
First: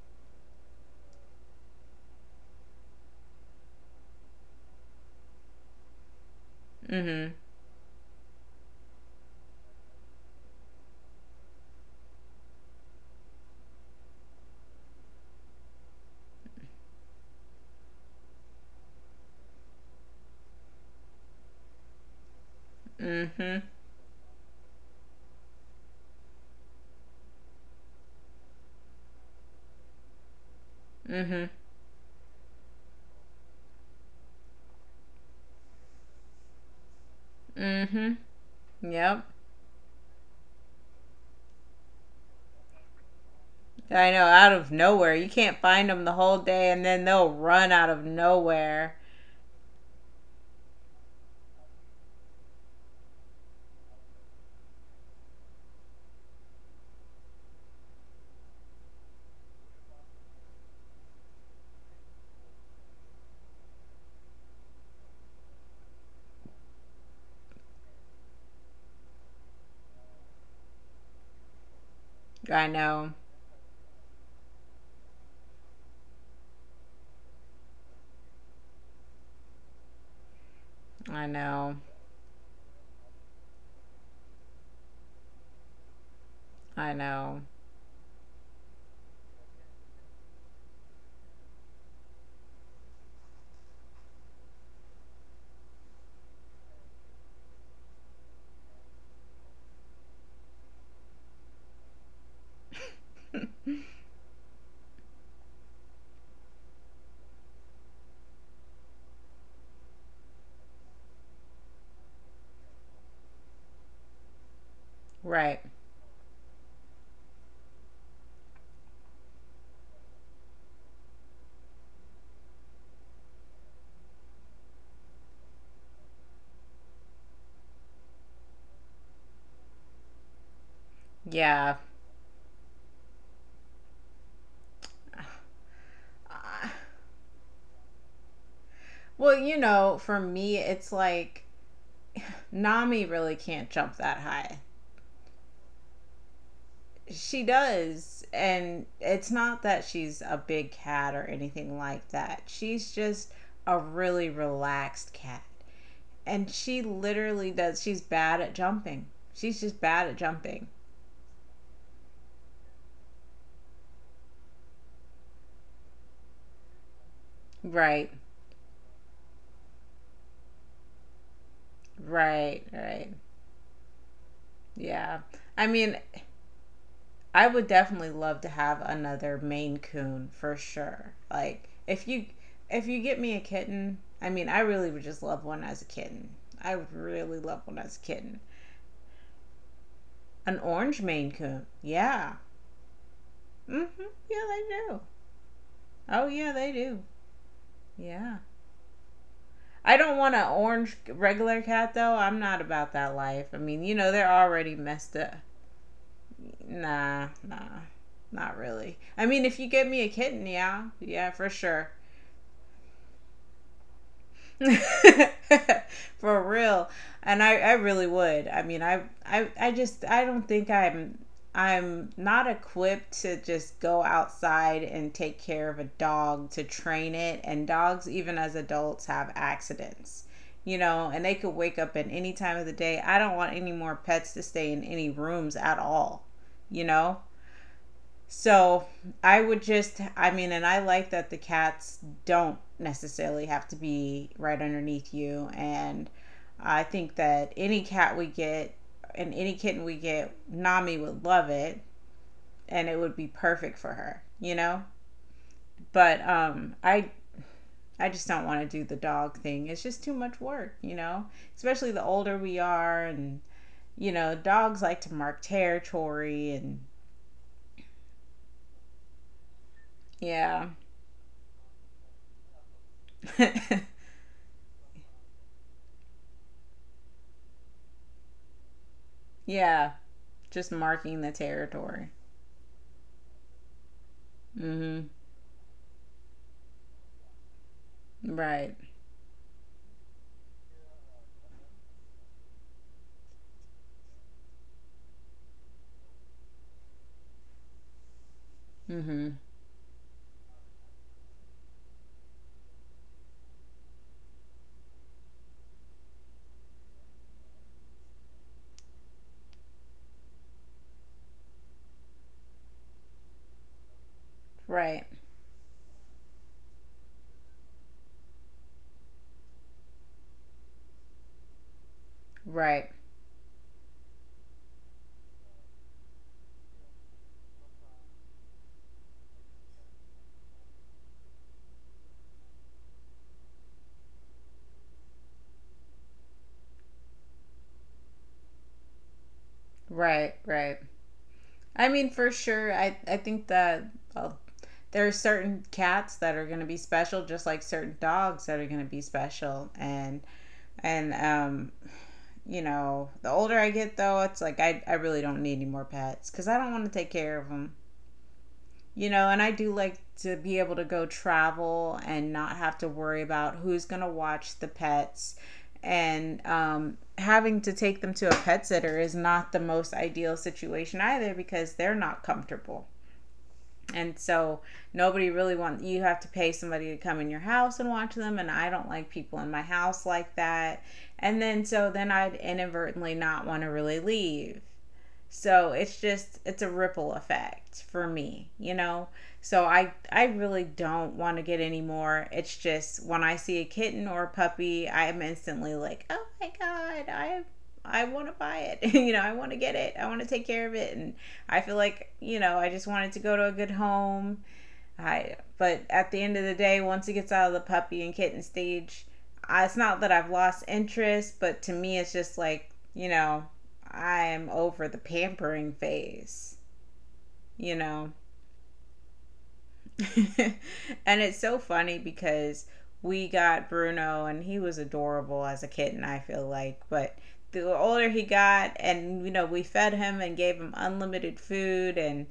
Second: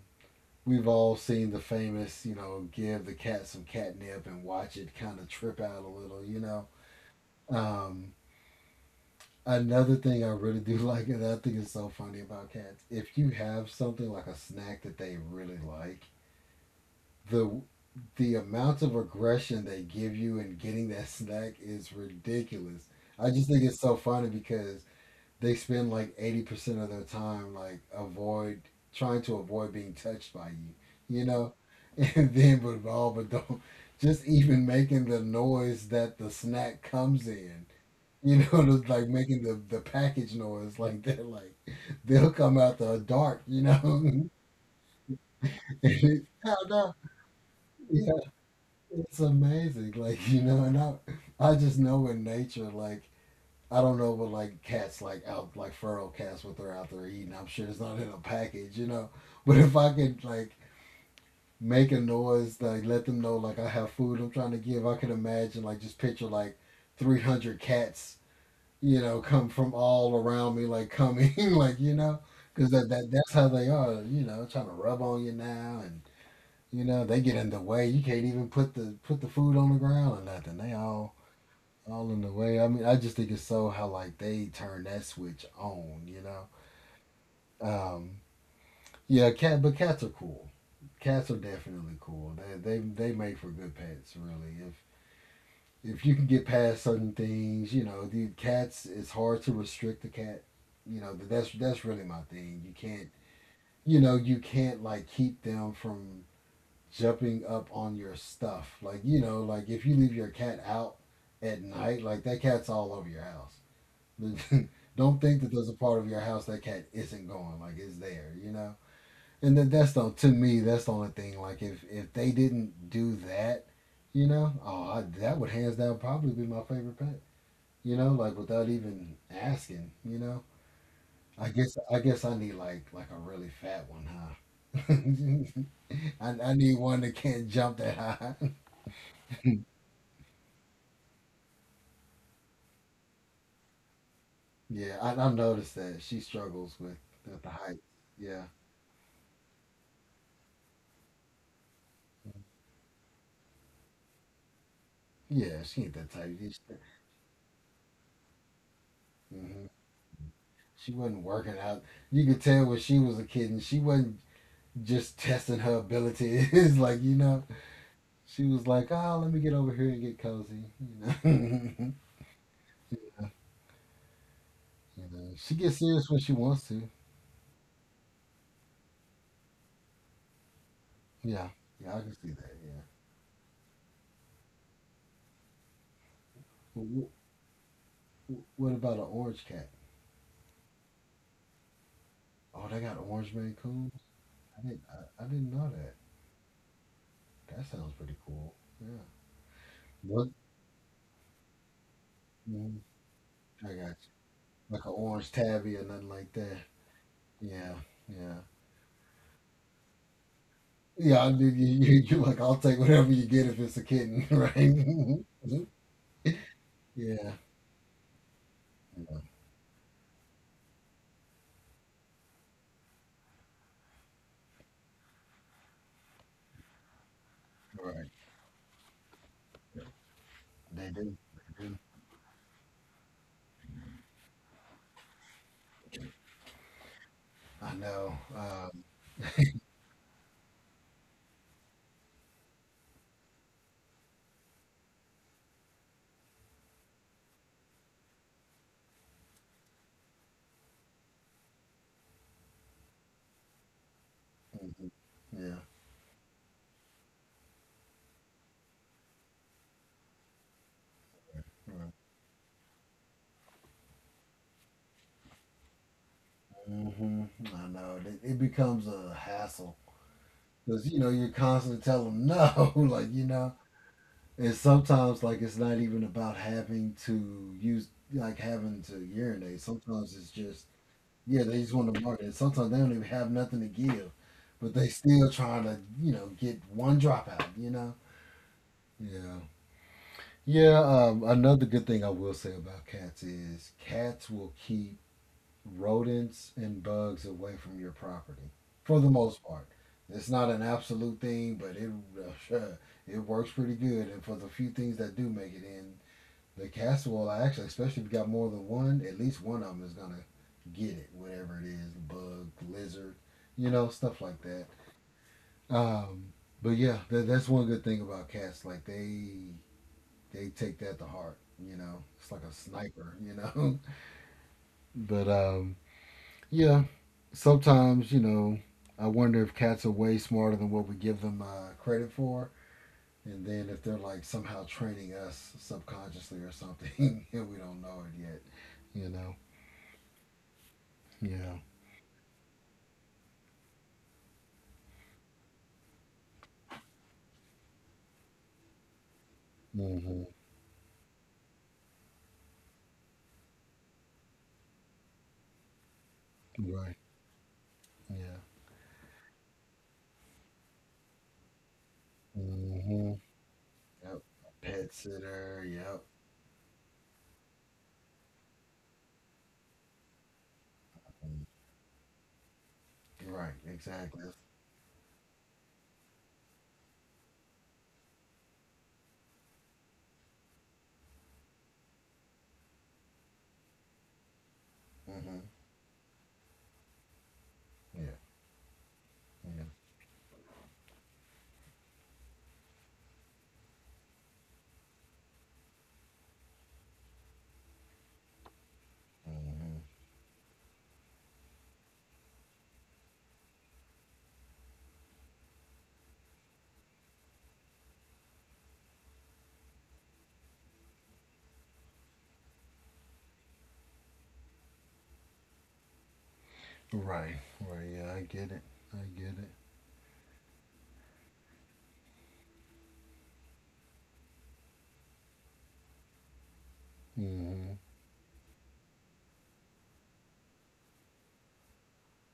S1: we've all seen the famous, you know, give the cat some catnip and watch it kind of trip out a little, you know.
S2: Mhm.
S1: Um, another thing I really do like, and I think is so funny about cats, if you have something like a snack that they really like, the the amount of aggression they give you in getting that snack is ridiculous. I just
S2: Mhm.
S1: think it's so funny because they spend like eighty percent of their time like avoid trying to avoid being touched by you, you
S2: Mhm.
S1: know? And then but all but don't just even making the noise that the snack comes in.
S2: Mhm.
S1: You know, just like
S2: Yep.
S1: making the, the package noise like they're like they'll come out the dark, you know.
S2: I know,
S1: And
S2: out of nowhere. You can't find them the
S1: it's,
S2: whole
S1: hell
S2: day, and
S1: no.
S2: then they'll run out of nowhere.
S1: It's amazing, like you know, and I, I just know in nature, like I don't know but like cats like out like feral cats what they're out there eating. I'm sure it's not in a package, you know. But if I could like make a noise, like let them know like I have food I'm trying to give, I could imagine like just picture like three hundred cats, you know, come from all around me, like coming, like you know,
S2: I
S1: because that, that
S2: know.
S1: that's how they are, you know, trying to rub on you now and you know, they get in the way. You can't even put the put the food on the ground or nothing. They all
S2: I know.
S1: all in the way. I mean, I just think it's so how like they turn that switch on. You know,
S2: I know.
S1: um, yeah, cat, but cats are cool. Cats are definitely cool. They they they make for good pets, really. If if you can get past certain things, you know, the cats. It's hard to restrict the cat. You know, that's that's really my thing. You can't, you know, you can't like keep them from jumping up on your stuff. Like, you know, like if you leave your cat out at night, like that cat's all over your house. Don't think that
S2: Right.
S1: there's a part of your house that cat isn't going, like it's there, you know? And that that's the to me, that's the only thing. Like if if they didn't do that, you know, oh I, that would hands down probably be my favorite pet. You know, like without even asking, you know. I guess
S2: Yeah.
S1: I guess I need like like a really fat one, huh? I, I
S2: Uh,
S1: need one that can't jump that high.
S2: Well, you know, for me it's like, Nami really can't jump that high.
S1: Yeah, I, I noticed that she struggles with, with
S2: She
S1: the height.
S2: does,
S1: Yeah,
S2: and it's not that she's a big cat or anything like that. She's just a really relaxed cat,
S1: yeah, she ain't that type.
S2: and
S1: She,
S2: she literally does. She's bad at jumping. She's
S1: hmm,
S2: just bad at jumping.
S1: she wasn't working out. You could tell when she was a kid, and she wasn't just testing her abilities. Like you know,
S2: Right,
S1: she was like, "Oh, let me get over here and get cozy." You know, you
S2: right, right. Yeah.
S1: know she
S2: I
S1: gets
S2: mean,
S1: serious when she wants to.
S2: I would definitely love to have another Maine Coon, for sure.
S1: Yeah,
S2: Like,
S1: yeah, I
S2: if
S1: can see
S2: you
S1: that. Yeah.
S2: if you get me a kitten, I mean, I really would just love one as a kitten. I would
S1: What,
S2: really love one as a kitten.
S1: what about an orange cat?
S2: An orange Maine Coon. Yeah.
S1: Oh, they got orange Maine Coons.
S2: Mm-hmm. Yeah,
S1: I
S2: they
S1: didn't,
S2: do.
S1: I, I didn't know that.
S2: Oh, yeah, they do.
S1: That sounds pretty
S2: Yeah.
S1: cool. Yeah.
S2: I don't
S1: What?
S2: want an orange regular cat though. I'm not
S1: Mm-hmm.
S2: about that life. I
S1: I
S2: mean,
S1: got
S2: you
S1: you.
S2: know, they're already
S1: Like an
S2: messed
S1: orange
S2: up.
S1: tabby or nothing like that.
S2: Nah,
S1: Yeah,
S2: nah,
S1: yeah.
S2: not really. I mean, if you get me a kitten, yeah,
S1: Yeah, I
S2: yeah,
S1: mean,
S2: for
S1: you, you,
S2: sure.
S1: you like, I'll take whatever you get if it's a kitten, right? Mhm.
S2: For real.
S1: Yeah.
S2: And I, I really would. I mean, I,
S1: Yeah.
S2: I, I just, I don't think I'm, I'm not equipped to just go outside and take care of a dog to train it. And
S1: Right.
S2: dogs, even as adults, have accidents, you
S1: They
S2: know,
S1: do.
S2: and they could
S1: They do.
S2: wake up at any time of the day. I don't want any more pets to stay in any rooms at all, you know?
S1: I know. Um,
S2: So I would just— I mean, and I like that the cats don't necessarily have to be right underneath you. And I think that any cat we get and any kitten we get, Nami would love it, and it would be perfect for her, you know?
S1: mhm. Yeah.
S2: But um, I, I just don't want to do the dog thing. It's just too much work, you know?
S1: Right.
S2: Especially the older we are, and, you know, dogs like to mark territory, and
S1: Hmm. I know. It, it becomes a hassle.
S2: yeah.
S1: Because, you know, you're constantly telling them no. Like, you know, and sometimes, like, it's not even about having to use, like, having to urinate.
S2: Yeah.
S1: Sometimes it's just
S2: Just marking the
S1: yeah, they just want to
S2: territory.
S1: market. Sometimes they don't even have nothing to give, but they
S2: Mm-hmm.
S1: still trying to, you know, get one dropout, you know?
S2: Right.
S1: Yeah. Yeah, um, another good thing I will say about cats is cats will keep rodents and bugs away from your property for the
S2: Mm-hmm.
S1: most part. It's not an absolute thing, but it it works pretty good. And for the few things that do make it in, the casserole, I actually, especially if you got more than one, at least one of them is gonna get it, whatever it is, bug, lizard, you know, stuff like that.
S2: Right.
S1: Um, but yeah, that, that's one good thing about cats. Like they they take that to heart. You know, it's like a
S2: Right.
S1: sniper. You know, but um, yeah, sometimes you know, I wonder if cats are way smarter than what we give them uh, credit for. And then if they're like somehow training us subconsciously or something, and we don't know it yet, you know.
S2: Right. Right.
S1: Yeah.
S2: I mean, for sure, I, I think that, well, there are certain cats that are going to be special, just like certain dogs that are going to be special. And,
S1: Hmm.
S2: and, um, you know, the older I get, though, it's like, I, I really don't need any more pets, because I don't want to
S1: Right.
S2: take care of them.
S1: Yeah.
S2: You know, and I do like to be able to go travel and not have to
S1: Hmm.
S2: worry about who's going to
S1: Yep.
S2: watch the
S1: Pet
S2: pets.
S1: sitter. Yep.
S2: And um, having to take them to a pet sitter is not the most ideal situation either, because they're not comfortable.
S1: Right.
S2: And
S1: Exactly.
S2: so nobody really wants— you have to pay somebody to come in your house and watch them. And I don't like people in my house like that. And then so then I'd inadvertently not want to really leave.
S1: Hmm.
S2: So it's just it's a ripple effect for
S1: Yeah.
S2: me, you know.
S1: Yeah.
S2: So I I really don't want to get any more. It's just, when I see a kitten or a puppy, I am instantly like, "Oh my god, I I want to buy it. you know, I want to get
S1: Hmm.
S2: it. I want to take care of it." And I feel like, you know, I just want it to go to a good home. I But at the end of the day, once it gets out of the puppy and kitten stage, I, it's not that I've lost interest, but to me, it's just like, you know, I'm over the pampering phase,
S1: Right.
S2: you
S1: Right. Yeah.
S2: know.
S1: I get it. I get it.
S2: And it's so funny because we got Bruno, and he was adorable as a kitten, I feel like, but
S1: Hmm.
S2: the older he got, and you know, we fed him and gave him unlimited food, and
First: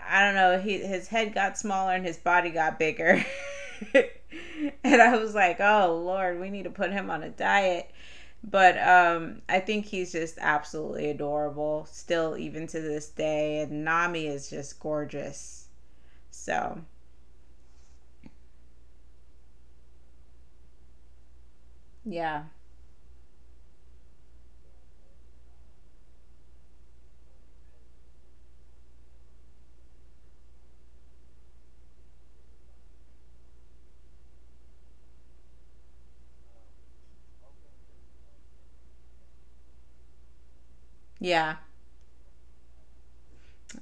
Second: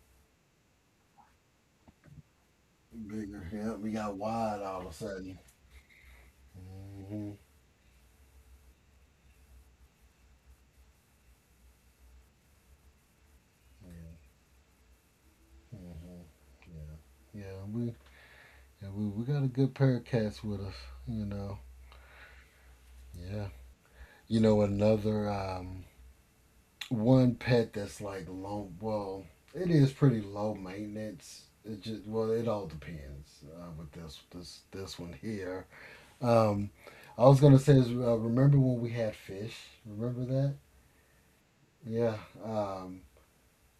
S2: I don't know, he, his head got smaller and his body got bigger.
S1: Bigger. Yeah. We got wide all of a
S2: And I was
S1: sudden.
S2: like, oh Lord, we need to put him on a
S1: Hmm.
S2: diet. But um, I think he's just absolutely adorable, still, even to this day. And
S1: Yeah.
S2: Nami is just gorgeous.
S1: Hmm.
S2: So,
S1: Yeah. Yeah. We. Yeah. We. We got a good pair of cats with us. You know.
S2: yeah.
S1: Yeah. You know another. Um. One pet that's like low. Well, it is pretty low maintenance. It just well, it all depends uh, with this this this one here. Um, I was gonna say is uh, remember when we had fish? Remember that?
S2: Yeah.
S1: Yeah. Um,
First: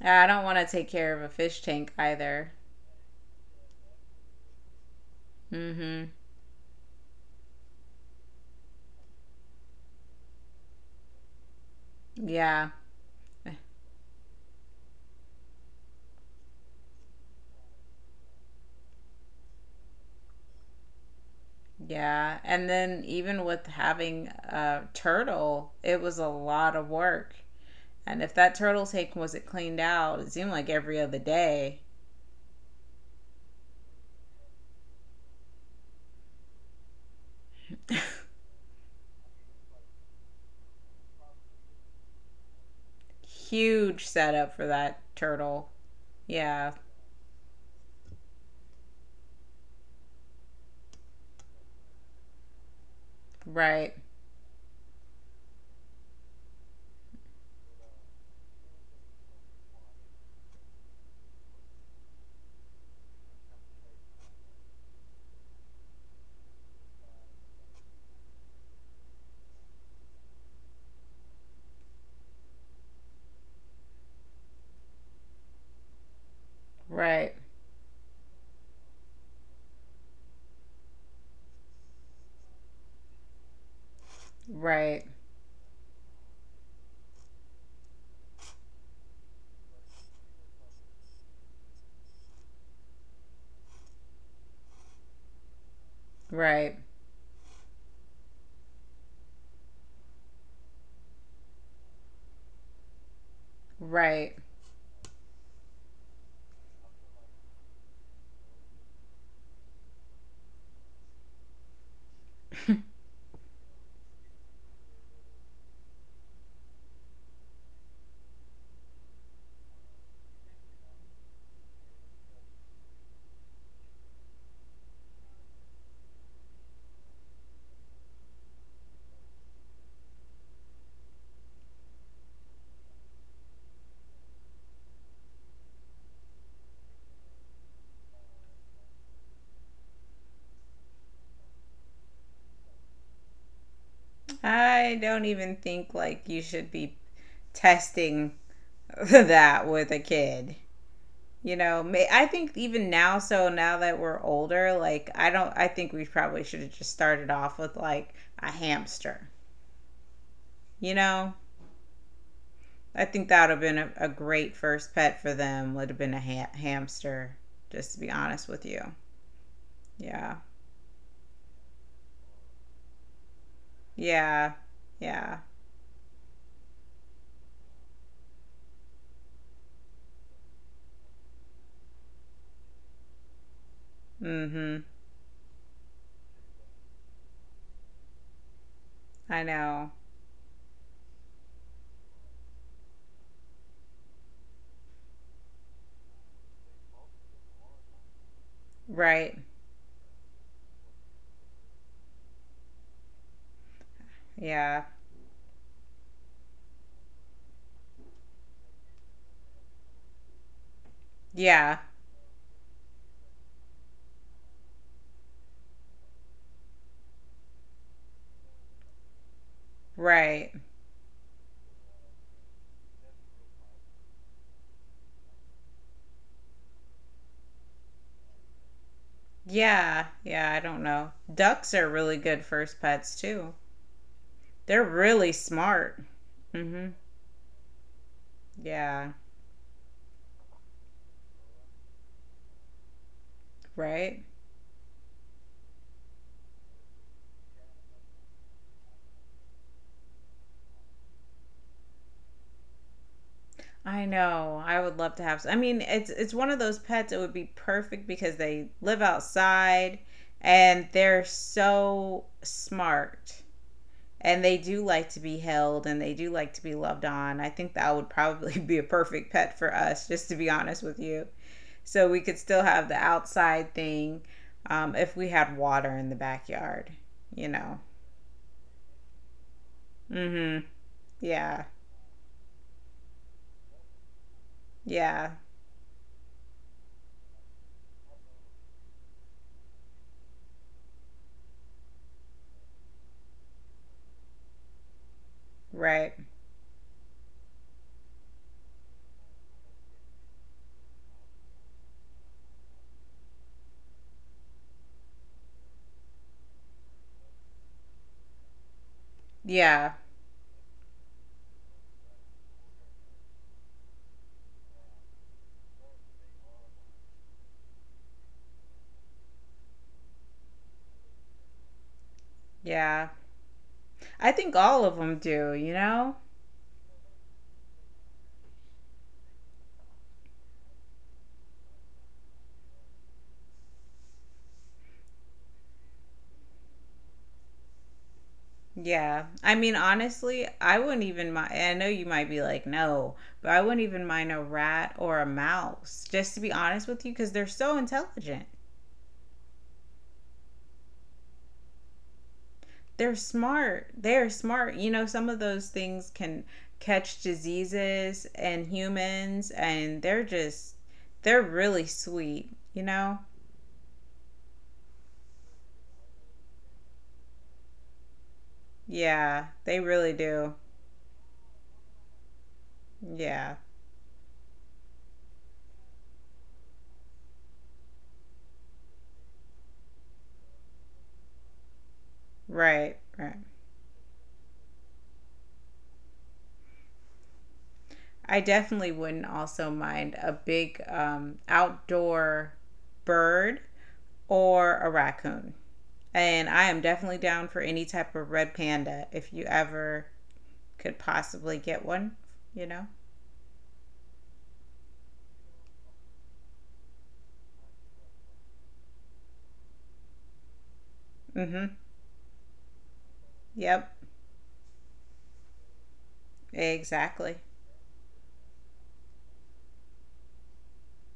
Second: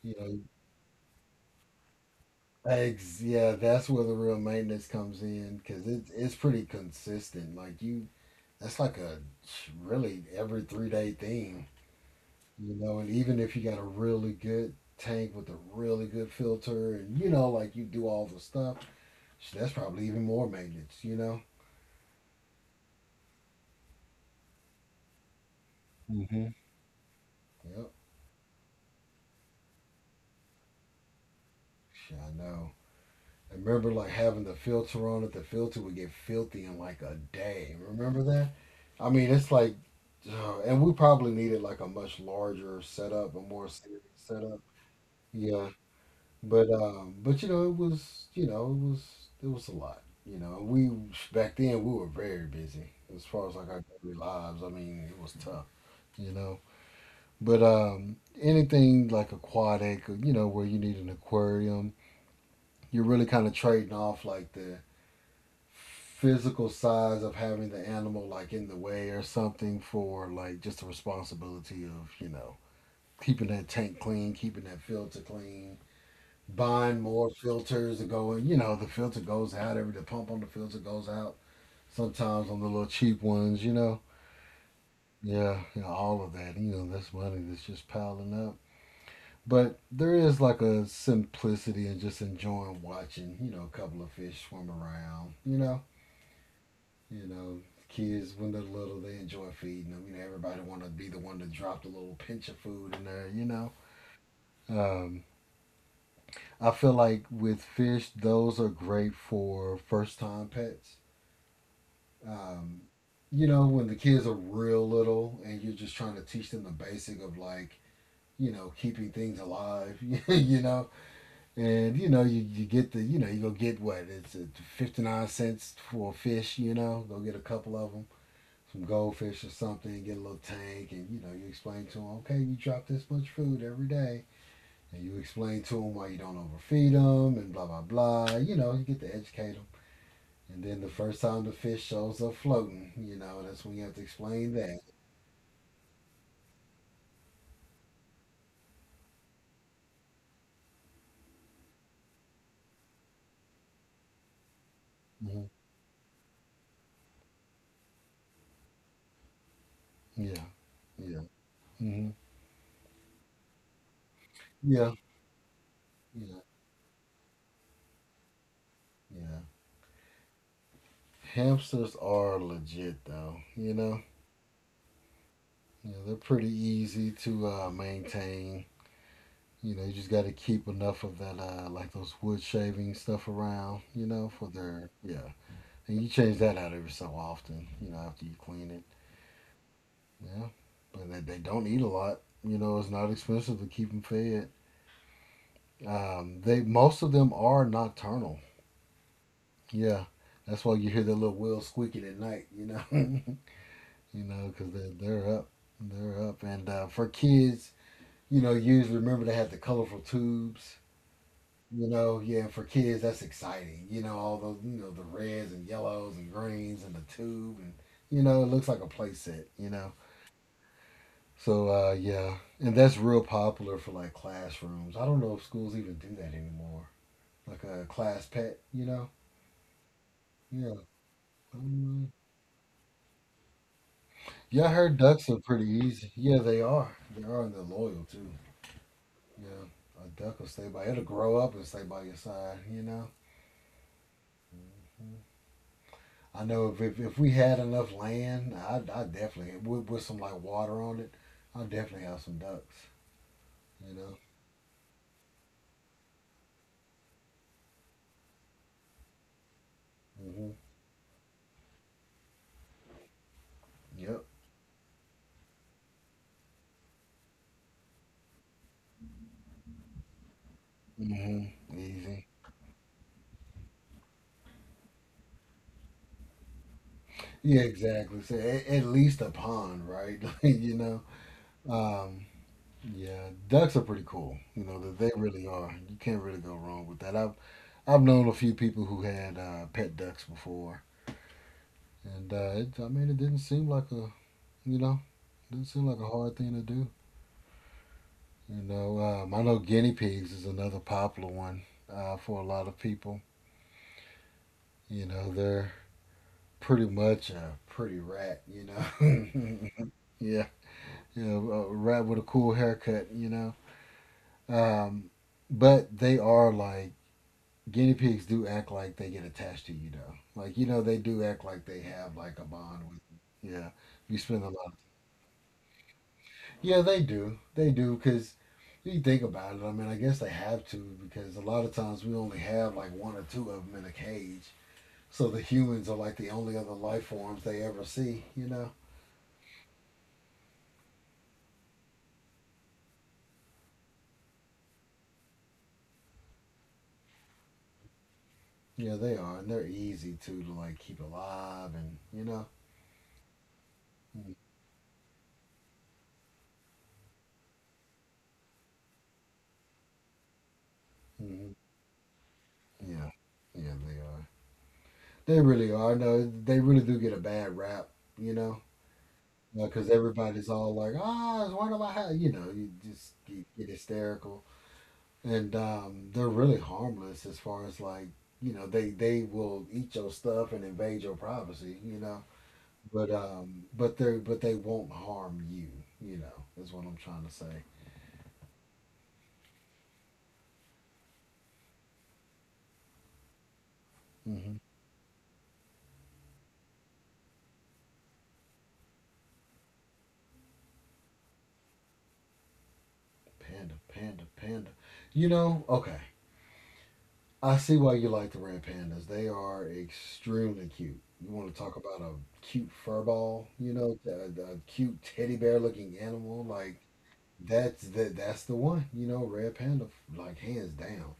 S1: you
S2: I
S1: know,
S2: don't want to take care of a fish tank either.
S1: eggs. Yeah, that's where the real maintenance comes in because
S2: Mm
S1: it's it's pretty consistent. Like you, that's like a really every three day thing.
S2: hmm. Yeah.
S1: You know, and even if you got a really good tank with a really good filter and you know, like you do all the stuff, sh- that's probably even more maintenance, you know?
S2: Yeah. And then even with having a turtle, it was a
S1: Hmm.
S2: lot of work.
S1: Yep.
S2: And if that turtle tank wasn't cleaned out, it seemed like every other day.
S1: Shit, I know. I remember like having the filter on it, the filter would get filthy in like a day. Remember that? I mean, it's like, uh, and we probably needed like a much larger setup, a more serious
S2: Huge setup
S1: setup.
S2: for that
S1: Yeah.
S2: turtle.
S1: But
S2: Yeah,
S1: um, but you know, it was you know, it was it was a lot. You know, we back then we were very busy as far as like our
S2: right,
S1: daily lives. I mean, it was tough. You know, but um, anything like a quad, you know, where you need an aquarium, you're really kind of trading off like the physical size of having the animal like in the way or something for like just the responsibility of you know keeping that tank clean, keeping that filter clean, buying more
S2: right,
S1: filters and going, you know, the filter goes out every the pump on the filter goes out. Sometimes on the little cheap ones, you know.
S2: right,
S1: Yeah, you know, all of that. You know, that's money that's just piling up. But there is like a simplicity and just enjoying watching, you know, a couple of fish swim around, you know.
S2: right,
S1: You know, kids when they're little they enjoy feeding them. You know, everybody wanna be the one to drop the little pinch of food in there, you know.
S2: right.
S1: Um I feel like with fish, those are great for first time pets, um, you know, when the kids are real little and you're just trying to teach them the basic of like, you know, keeping things alive, you know, and you know, you, you get the, you know, you go get what it's uh fifty-nine cents for a fish, you know, go get a couple of them, some goldfish or something, get a little tank, and you know, you explain to them, okay, you drop this much food every day, and you explain to them why you don't overfeed them and blah blah blah. You know, you get to educate them, and then the first time the fish shows up floating, you know, that's when you have to explain that.
S2: I don't even think like you should be testing that with a kid. You know, I think even now, so now that we're older, like I
S1: Hmm.
S2: don't, I think we probably should have just started off with like a hamster.
S1: Yeah,
S2: You
S1: yeah.
S2: know,
S1: Hmm.
S2: I think that would have been a, a great
S1: Yeah,
S2: first pet for them. Would have been a
S1: yeah,
S2: ha- hamster, just to be honest with you.
S1: yeah.
S2: Yeah.
S1: Hamsters are legit though, you know.
S2: Yeah. Yeah.
S1: Yeah, they're pretty easy to uh, maintain. You know, you just got to keep enough of that, uh, like those wood shaving stuff around, you know, for
S2: Mm hmm.
S1: their, yeah. And you change that out every so often, you know, after you clean it.
S2: I know.
S1: Yeah, but they, they don't eat a lot. You know, it's not expensive to keep them fed. Um, they Most of them are nocturnal.
S2: Right.
S1: Yeah, that's why you hear their little wheels squeaking at night. You know, you know, because
S2: Yeah.
S1: they're they're up, they're up. And uh, for kids, you know, use remember they have the colorful tubes.
S2: Yeah.
S1: You know, yeah, for kids that's exciting. You know, all those, you know, the reds and yellows and greens and the tube, and you know it looks like a play set. You know,
S2: Right.
S1: so uh, yeah, and that's real popular for like classrooms. I don't know if schools even do that anymore. Like a class pet, you know.
S2: Yeah. Yeah. I
S1: Yeah.
S2: don't know. Ducks are
S1: Mm.
S2: really good first pets, too.
S1: Yeah, I
S2: They're
S1: heard ducks
S2: really
S1: are pretty
S2: smart.
S1: easy. Yeah, they
S2: Mm hmm.
S1: are. They are, and they're loyal too.
S2: Yeah.
S1: Yeah, a duck will stay by. It'll grow up and stay by your side. You know.
S2: Right.
S1: I know if if, if we had enough land, I I definitely with with some like water on it, I definitely have some ducks. You
S2: I
S1: know.
S2: know. I would love to have. I mean, it's it's one of those pets. It would be perfect because they live outside,
S1: Hmm.
S2: and they're so smart,
S1: Yep.
S2: and they do like to be held, and they do like to be loved on. I think that would probably be a perfect pet for us, just to be honest with you.
S1: Hmm.
S2: So we
S1: Easy.
S2: could still have the outside thing, um, if we had water in the backyard. You
S1: Yeah,
S2: know.
S1: exactly. So at, at least a pond, right? Like,
S2: Mm-hmm.
S1: you know.
S2: Yeah.
S1: Um, Yeah, ducks are pretty cool. You know that they
S2: Yeah.
S1: really are. You can't really go wrong with that. I've I've known a few people who had uh, pet ducks before, and uh, it, I mean it didn't seem like a, you know didn't seem like a
S2: Right.
S1: hard thing to do. You know, um, I know guinea pigs is another popular one, uh, for a lot of people. You know, they're pretty much a pretty rat. You know,
S2: Yeah.
S1: yeah, yeah, a rat with a cool haircut. You know, um, but they are like, guinea pigs do act like they get attached to you though, like you know they do act like they have like a bond with
S2: Yeah.
S1: you. Yeah, you
S2: I
S1: spend a
S2: think
S1: lot.
S2: all of them do, you know?
S1: Yeah, they do, they do, because you think about it. I mean, I guess they have to because a lot of times we only have like one or two of them in a cage, so the humans are like the only other life forms they ever see, you know.
S2: Yeah. I mean, honestly, I wouldn't even mind. I know you might be like, no, but I wouldn't even mind a rat or a mouse, just to be honest with you, because they're so intelligent.
S1: Yeah, they are, and they're easy too to like keep alive, and you know.
S2: They're smart. They're smart. You know, some of those things can catch diseases in humans, and they're just, they're
S1: Hmm.
S2: really sweet, you
S1: Yeah,
S2: know?
S1: yeah, they are. They really are. No, they really do get a bad rap, you know,
S2: Yeah, they
S1: because
S2: really
S1: everybody's
S2: do.
S1: all like, ah, it's one of my house. You know, you just get,
S2: Yeah,
S1: get hysterical, and um, they're really harmless as far as like, you know, they they will eat your stuff and invade your privacy. You know,
S2: right,
S1: but
S2: right.
S1: um, but they, but they won't harm you. You know, is what I'm trying to say.
S2: I definitely wouldn't also mind a big um, outdoor bird
S1: Hmm.
S2: or a raccoon. And I am definitely down for any type of red panda, if you ever could possibly get one, you know?
S1: Panda, panda, panda. You know, okay. I see why you like the red pandas. They are extremely cute. You want
S2: Mm
S1: to
S2: hmm.
S1: talk about a cute furball, you know,
S2: Yep,
S1: a, a cute teddy bear looking animal, like
S2: exactly.
S1: that's the that's the one, you know, red panda, like hands down.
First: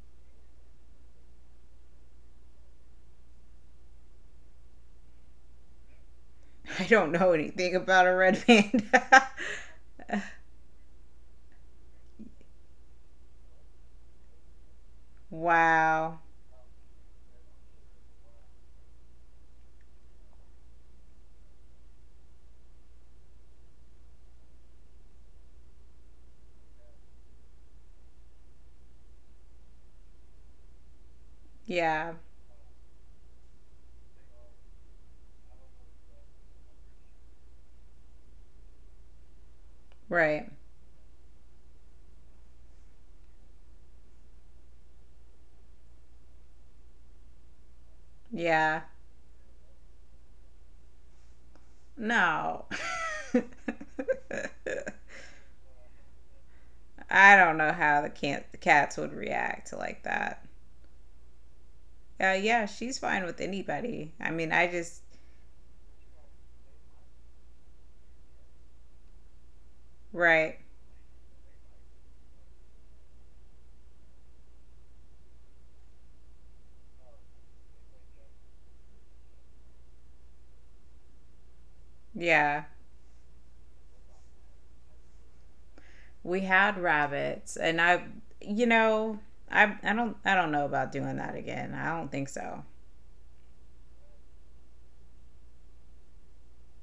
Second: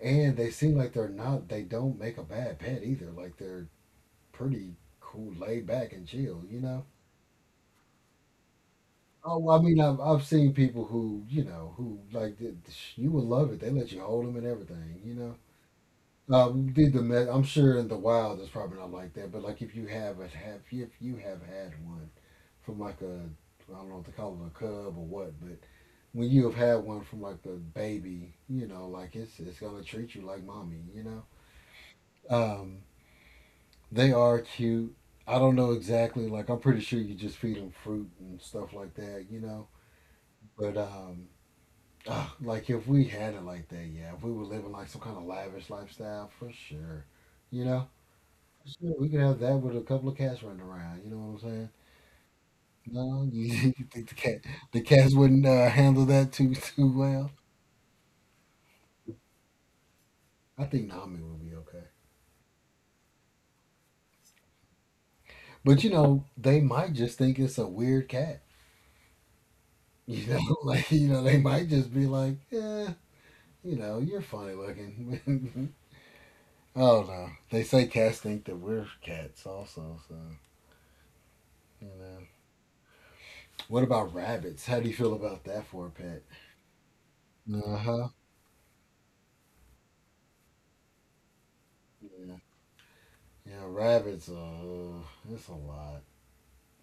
S1: And they seem like they're not, they don't make a bad pet either. Like, they're pretty cool, laid back and chill, you know.
S2: I don't know anything about a red panda.
S1: Oh, well, I mean, I've, I've seen people who, you know, who like, th- sh- you would love it. They let you hold them and everything, you know.
S2: Wow.
S1: Um, be the me- I'm sure in the wild it's probably not like that, but like if you have a have if you have had one from like a, I don't know what to call it, a cub or what, but when you have had one from like a baby, you know, like it's it's gonna treat you like mommy, you know.
S2: Yeah,
S1: Um, they are cute. I don't know exactly. Like I'm pretty sure you just feed them fruit and stuff like that, you know.
S2: right.
S1: But um, ah, like if we had it like that, yeah, if we were living like some kind of lavish lifestyle for sure, you know.
S2: Yeah.
S1: Sure, we could have that with a couple of cats running around. You know what I'm saying?
S2: No.
S1: No, you, you think the cat the cats wouldn't uh, handle that too too well?
S2: I don't know how the, can- the cats would react like that.
S1: I think Nami would be okay.
S2: Uh, yeah, she's fine with anybody. I mean, I just.
S1: But you know, they might just think it's a weird cat. You know,
S2: Right.
S1: like you know, they might just be like, yeah, you know, you're funny looking. Oh no, they say cats think that we're cats also. So you know,
S2: Yeah.
S1: what about rabbits? How do you feel about that for a pet?
S2: We had rabbits,
S1: Uh
S2: and I,
S1: huh.
S2: you know, I, I don't, I don't know about doing that again. I don't think
S1: Yeah,
S2: so.
S1: yeah, rabbits. Uh, it's a lot.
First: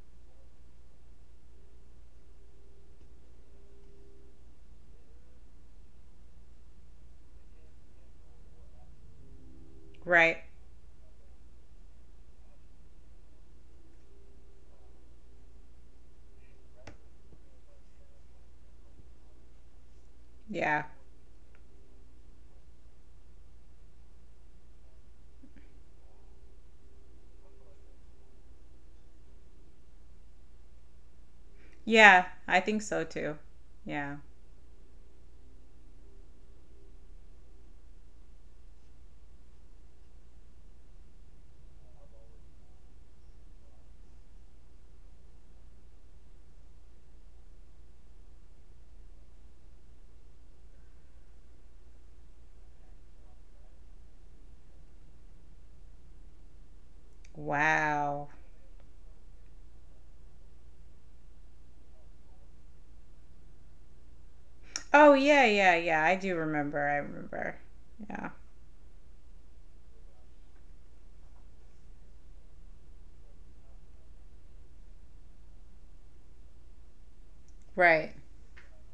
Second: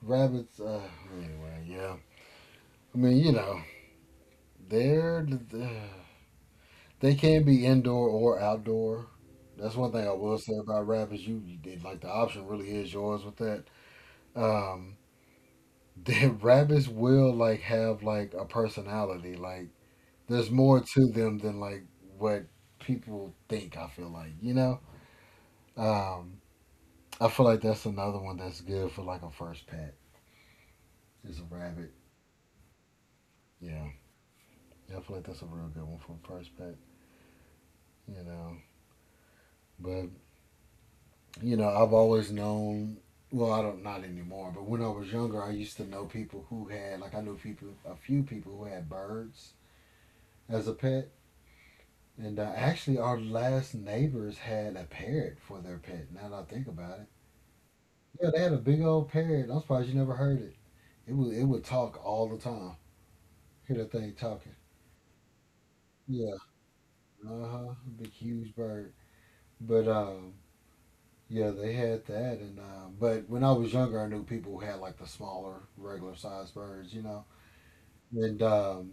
S1: Rabbits. Uh, anyway, yeah. I mean, you know, they're, they can be indoor or outdoor. That's one thing I
S2: Right.
S1: will say about rabbits. You, you like the option really is yours with that. Um, the rabbits will like have like a personality. Like there's
S2: Yeah.
S1: more to them than like what people think. I feel like, you know. Um, I feel like that's another one that's good for like a first pet. Is a rabbit.
S2: Yeah. I think so too.
S1: Yeah,
S2: Yeah.
S1: yeah. I feel like that's a real good one for a first pet. You know. But, you know, I've always known. Well, I don't, not anymore. But when I was younger, I used to know people who had like, I knew people, a few people who had birds as a pet. And uh, actually, our last neighbors had a parrot for their pet. Now that I think about it,
S2: Wow.
S1: yeah, they had a big old parrot. I'm surprised you never heard it. It would it would talk all the time. Hear that thing talking.
S2: Oh, yeah, yeah, yeah. I
S1: Yeah,
S2: do remember. I
S1: uh
S2: remember.
S1: huh, big
S2: Yeah.
S1: huge bird. But um, Yeah, they had that, and uh, but when I was younger, I knew people who had like the smaller, regular sized birds, you know.
S2: Right.
S1: And um,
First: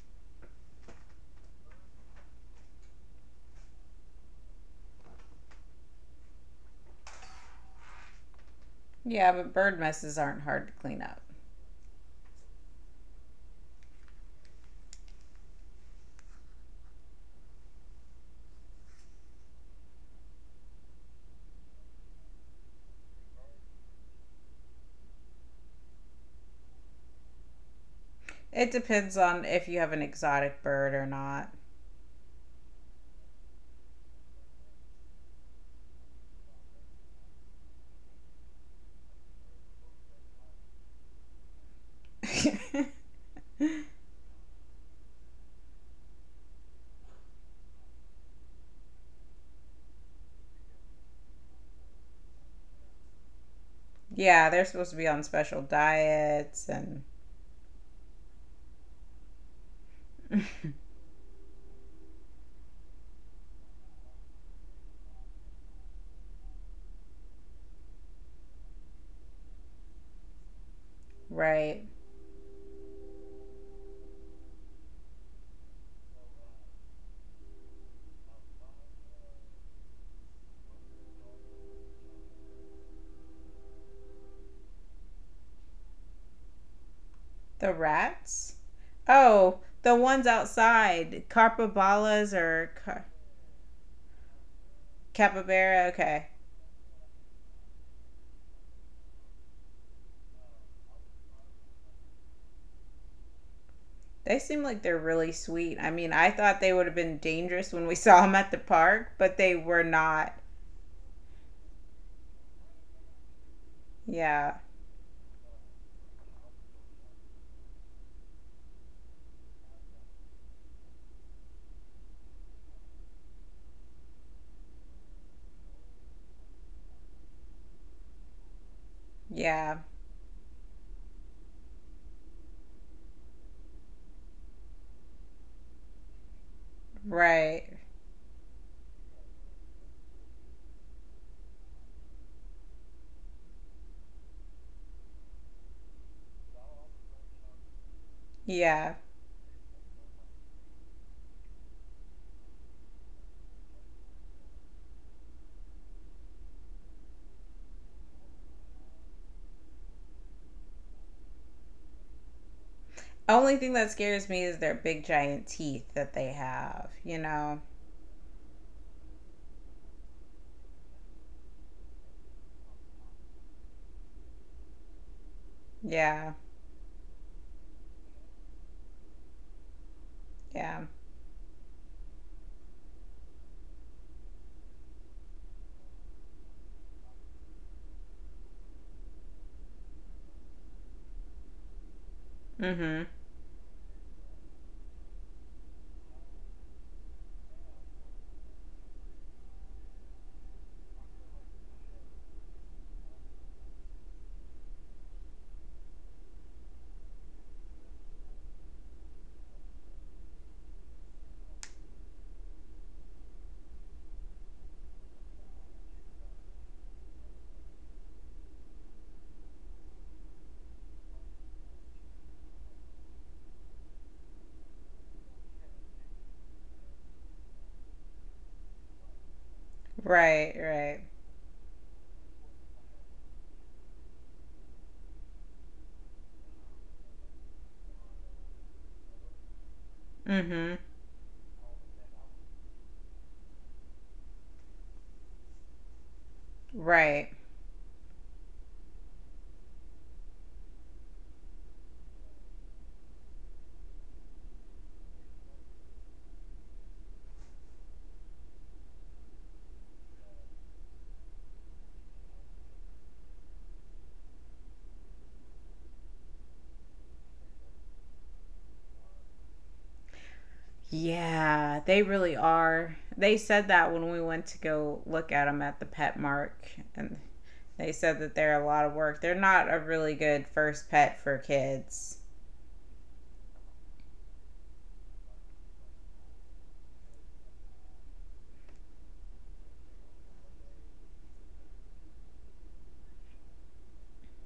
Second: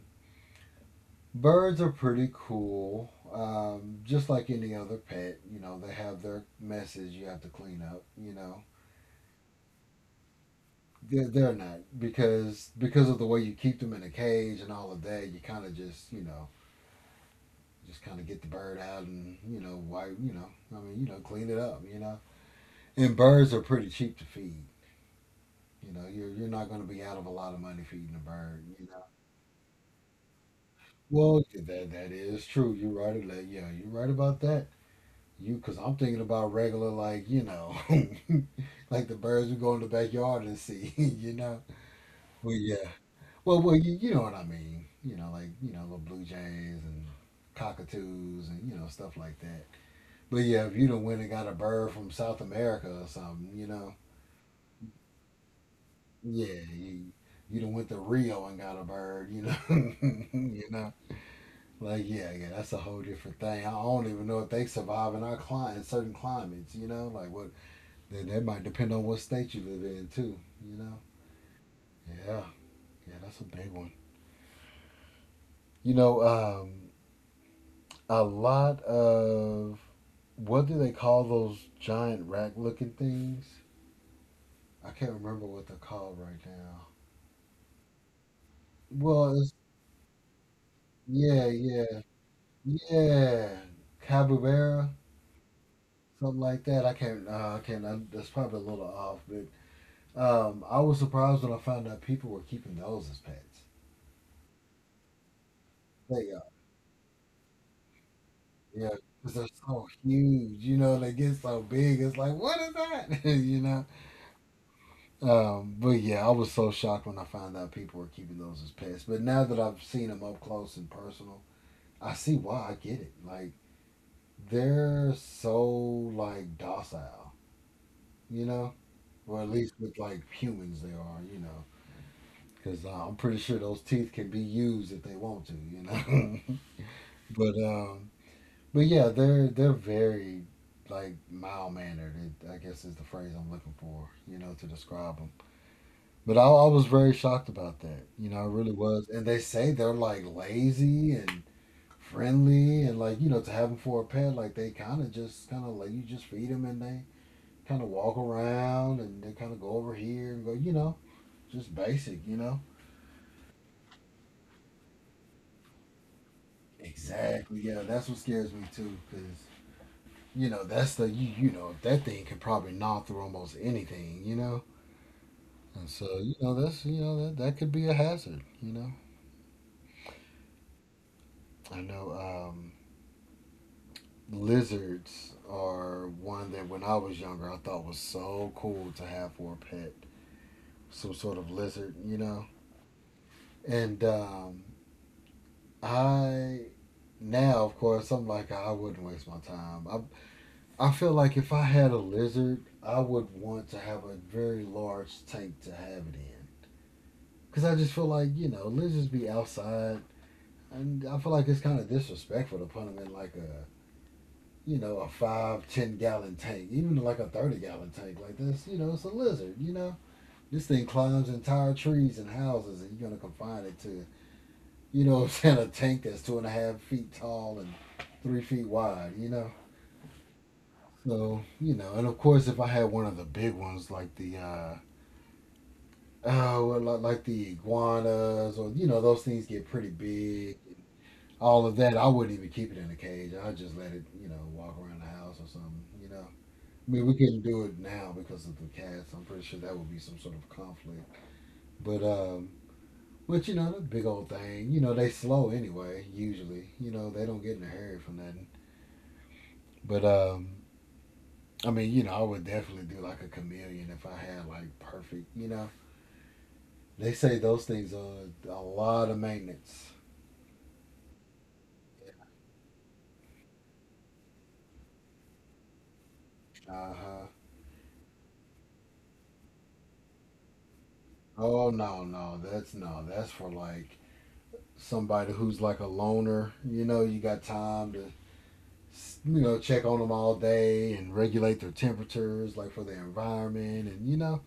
S1: birds are pretty cool, um, just like any other pet. You know, they have their messes you have to clean up. You know,
S2: Yeah, but bird messes aren't hard to clean up.
S1: they're, they're not, because because of the way you keep them in a cage and all of that. You kind of just, you know, just kind of get the bird out, and you know, wipe, you know, I mean, you know, clean it up. You know, and birds are pretty cheap to feed. You know, you're you're not going to be out of a lot of money feeding a bird.
S2: It
S1: You know,
S2: depends on if you have an exotic bird or
S1: well,
S2: not.
S1: that that is true. You're right. Like, yeah, you're right about that. You, because I'm thinking about regular, like, you know, like the birds we go in the backyard and see. You know, well, yeah. Well, well, you, you know what I mean. You know, like you know, little blue jays and cockatoos and you know stuff like that. But yeah, if you done went and got a bird from South America or something, you know,
S2: Yeah, they're supposed to be on special
S1: yeah,
S2: diets, and
S1: you you done went to Rio and got a bird. You know, you know. Like yeah, yeah, that's a whole different thing. I don't even know if they survive in our climate, certain climates. You know, like what that, that might depend on what state you live in too. You know,
S2: right.
S1: yeah, yeah, that's a big one. You know, um, a lot of what do they call those giant rack looking things? I can't remember what they're called right now.
S2: The rats?
S1: Well, it's,
S2: Oh, the ones outside,
S1: yeah, yeah,
S2: Capybaras, or car-
S1: yeah, capybara,
S2: capybara. Okay.
S1: something like that. I can't, uh, I can't. I, that's probably a little off, but Um, I was surprised when I found out people were keeping those as pets.
S2: They seem like they're really sweet. I mean, I
S1: They are,
S2: thought they would have been dangerous when we saw them at the
S1: yeah, because
S2: park,
S1: 'cause
S2: but
S1: they're
S2: they were
S1: so
S2: not.
S1: huge, you know, they get so big. It's like, what is that? you know?
S2: Yeah.
S1: Um, but yeah, I was so shocked when I found out people were keeping those as pets. But now that I've seen them up close and personal, I see why. I get it. Like they're so like docile, you know, or at least
S2: Yeah.
S1: with like humans they are, you know, because uh, I'm pretty sure those teeth can be used if they want to, you know. but
S2: Right.
S1: um, But yeah, they're they're very like mild mannered. I guess is the phrase I'm looking for, you know, to describe them. But I, I was very shocked about that. You know, I really
S2: Yeah.
S1: was. And they say they're like lazy and friendly and like you know to have them for a pet, like they kind of just kind of like you just feed them and they kind of walk around and they kind of go over here and go, you know, just basic, you know.
S2: Only thing that scares me is their big giant teeth that they have, you
S1: Exactly.
S2: know.
S1: Yeah, that's what scares me too, because you know that's the you you know that thing could probably gnaw through almost anything, you know. And so,
S2: Yeah.
S1: you know, that's you know that that could be a hazard. You know,
S2: Yeah.
S1: I know um, lizards are one that when I was younger I thought was so cool to have for a pet, some sort of lizard. You know,
S2: Mhm.
S1: and um, I now, of course, I'm like I wouldn't waste my time. I I feel like if I had a lizard, I would want to have a very large tank to have it in, because I just feel like you know lizards be outside. And I feel like it's kind of disrespectful to put them in like a, you know, a five, ten gallon tank, even like a thirty gallon tank like this. You know, it's a lizard. You know, this thing climbs entire trees and houses, and you're gonna confine it to, you know, what I'm saying a tank that's two and a half feet tall and three feet wide. You know,
S2: Right, right.
S1: so you know, and of course, if I had one of the big ones like the, uh, oh, well, like the iguanas or you know, those things get pretty big.
S2: Mhm.
S1: All of that, I wouldn't even keep it in a cage. I'd just let it, you know, walk around the house or something, you know. I mean, we
S2: Right.
S1: couldn't do it now because of the cats. I'm pretty sure that would be some sort of conflict. But, um, but you know, the big old thing, you know, they slow anyway, usually. You know, they don't get in a hurry for nothing. But, um, I mean, you know, I would definitely do like a chameleon if I had like perfect, you know. They say those things are a lot of maintenance.
S2: Yeah, they really are. They said that when we went to go look at them at the pet mark,
S1: Uh
S2: and
S1: huh.
S2: they said that they're a lot of work. They're not a really good first pet for
S1: Oh no,
S2: kids.
S1: no, that's no, that's for like somebody who's like a loner. You know, you got time to you know check on them all day and regulate their temperatures, like for the environment, and you know,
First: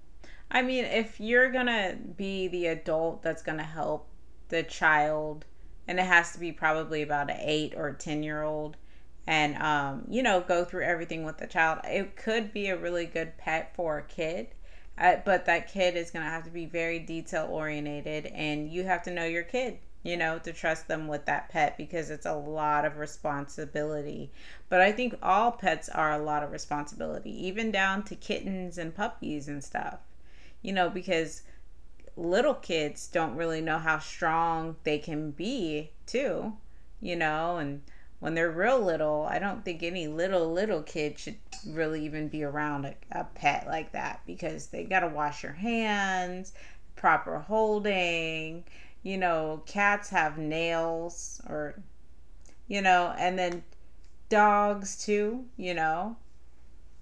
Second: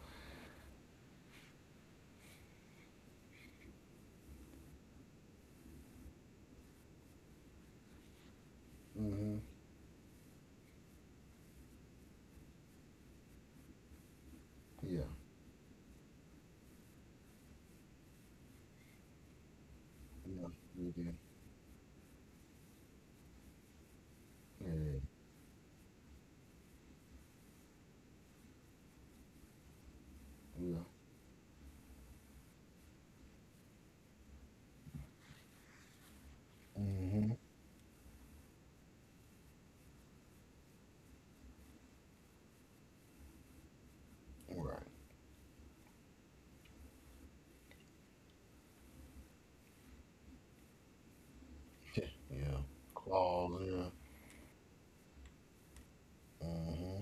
S2: I mean, if you're gonna be the adult that's gonna help the child, and it has to be probably about an eight or ten year old,
S1: mm-hmm.
S2: and um, you know, go through everything with the child, it could be a really good pet for a kid.
S1: Yeah,
S2: Uh, but that kid is gonna have to be very detail oriented, and you have to know your kid. You know,
S1: yeah,
S2: to trust
S1: you do.
S2: them with that pet, because it's a lot of responsibility. But I
S1: Yeah,
S2: think all pets are a lot of responsibility, even down to kittens and puppies and stuff, you
S1: yeah,
S2: know, because little kids don't really know how strong they can be, too, you
S1: mm-hmm.
S2: know, and when they're real little, I don't think any little, little kid should really even be around a, a pet like that because
S1: Right,
S2: they got to wash your hands, proper holding, you know, cats have nails or,
S1: yeah, yeah,
S2: you know, and
S1: claws,
S2: then
S1: yeah,
S2: dogs too, you know,
S1: mm-hmm.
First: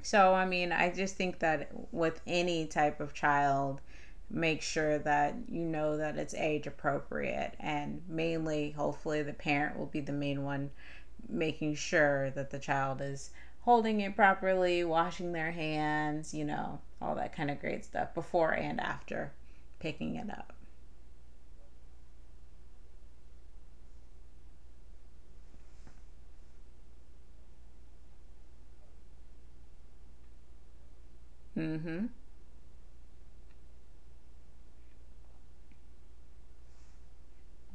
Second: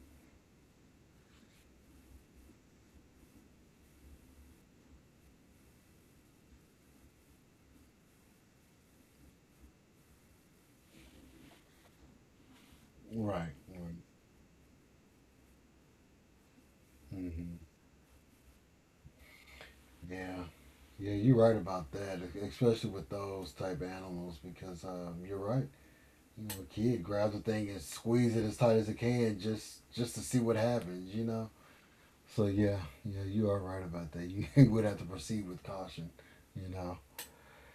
S2: so, I mean, I just think that with any type of child, make sure that you know that it's age appropriate. And mainly, hopefully, the parent will be the main one making sure that the child is
S1: Right, right,
S2: holding it properly, washing their hands, you know, all that kind
S1: mm-hmm.
S2: of great stuff before and after picking it
S1: Yeah.
S2: up.
S1: Yeah, you're right about that, especially with those type animals, because um, you're right. You know, a kid grabs a thing and squeeze it as tight as it can just just to see what happens, you know.
S2: Mm hmm.
S1: So yeah, yeah, you are right about that. You would have to proceed with caution, you know.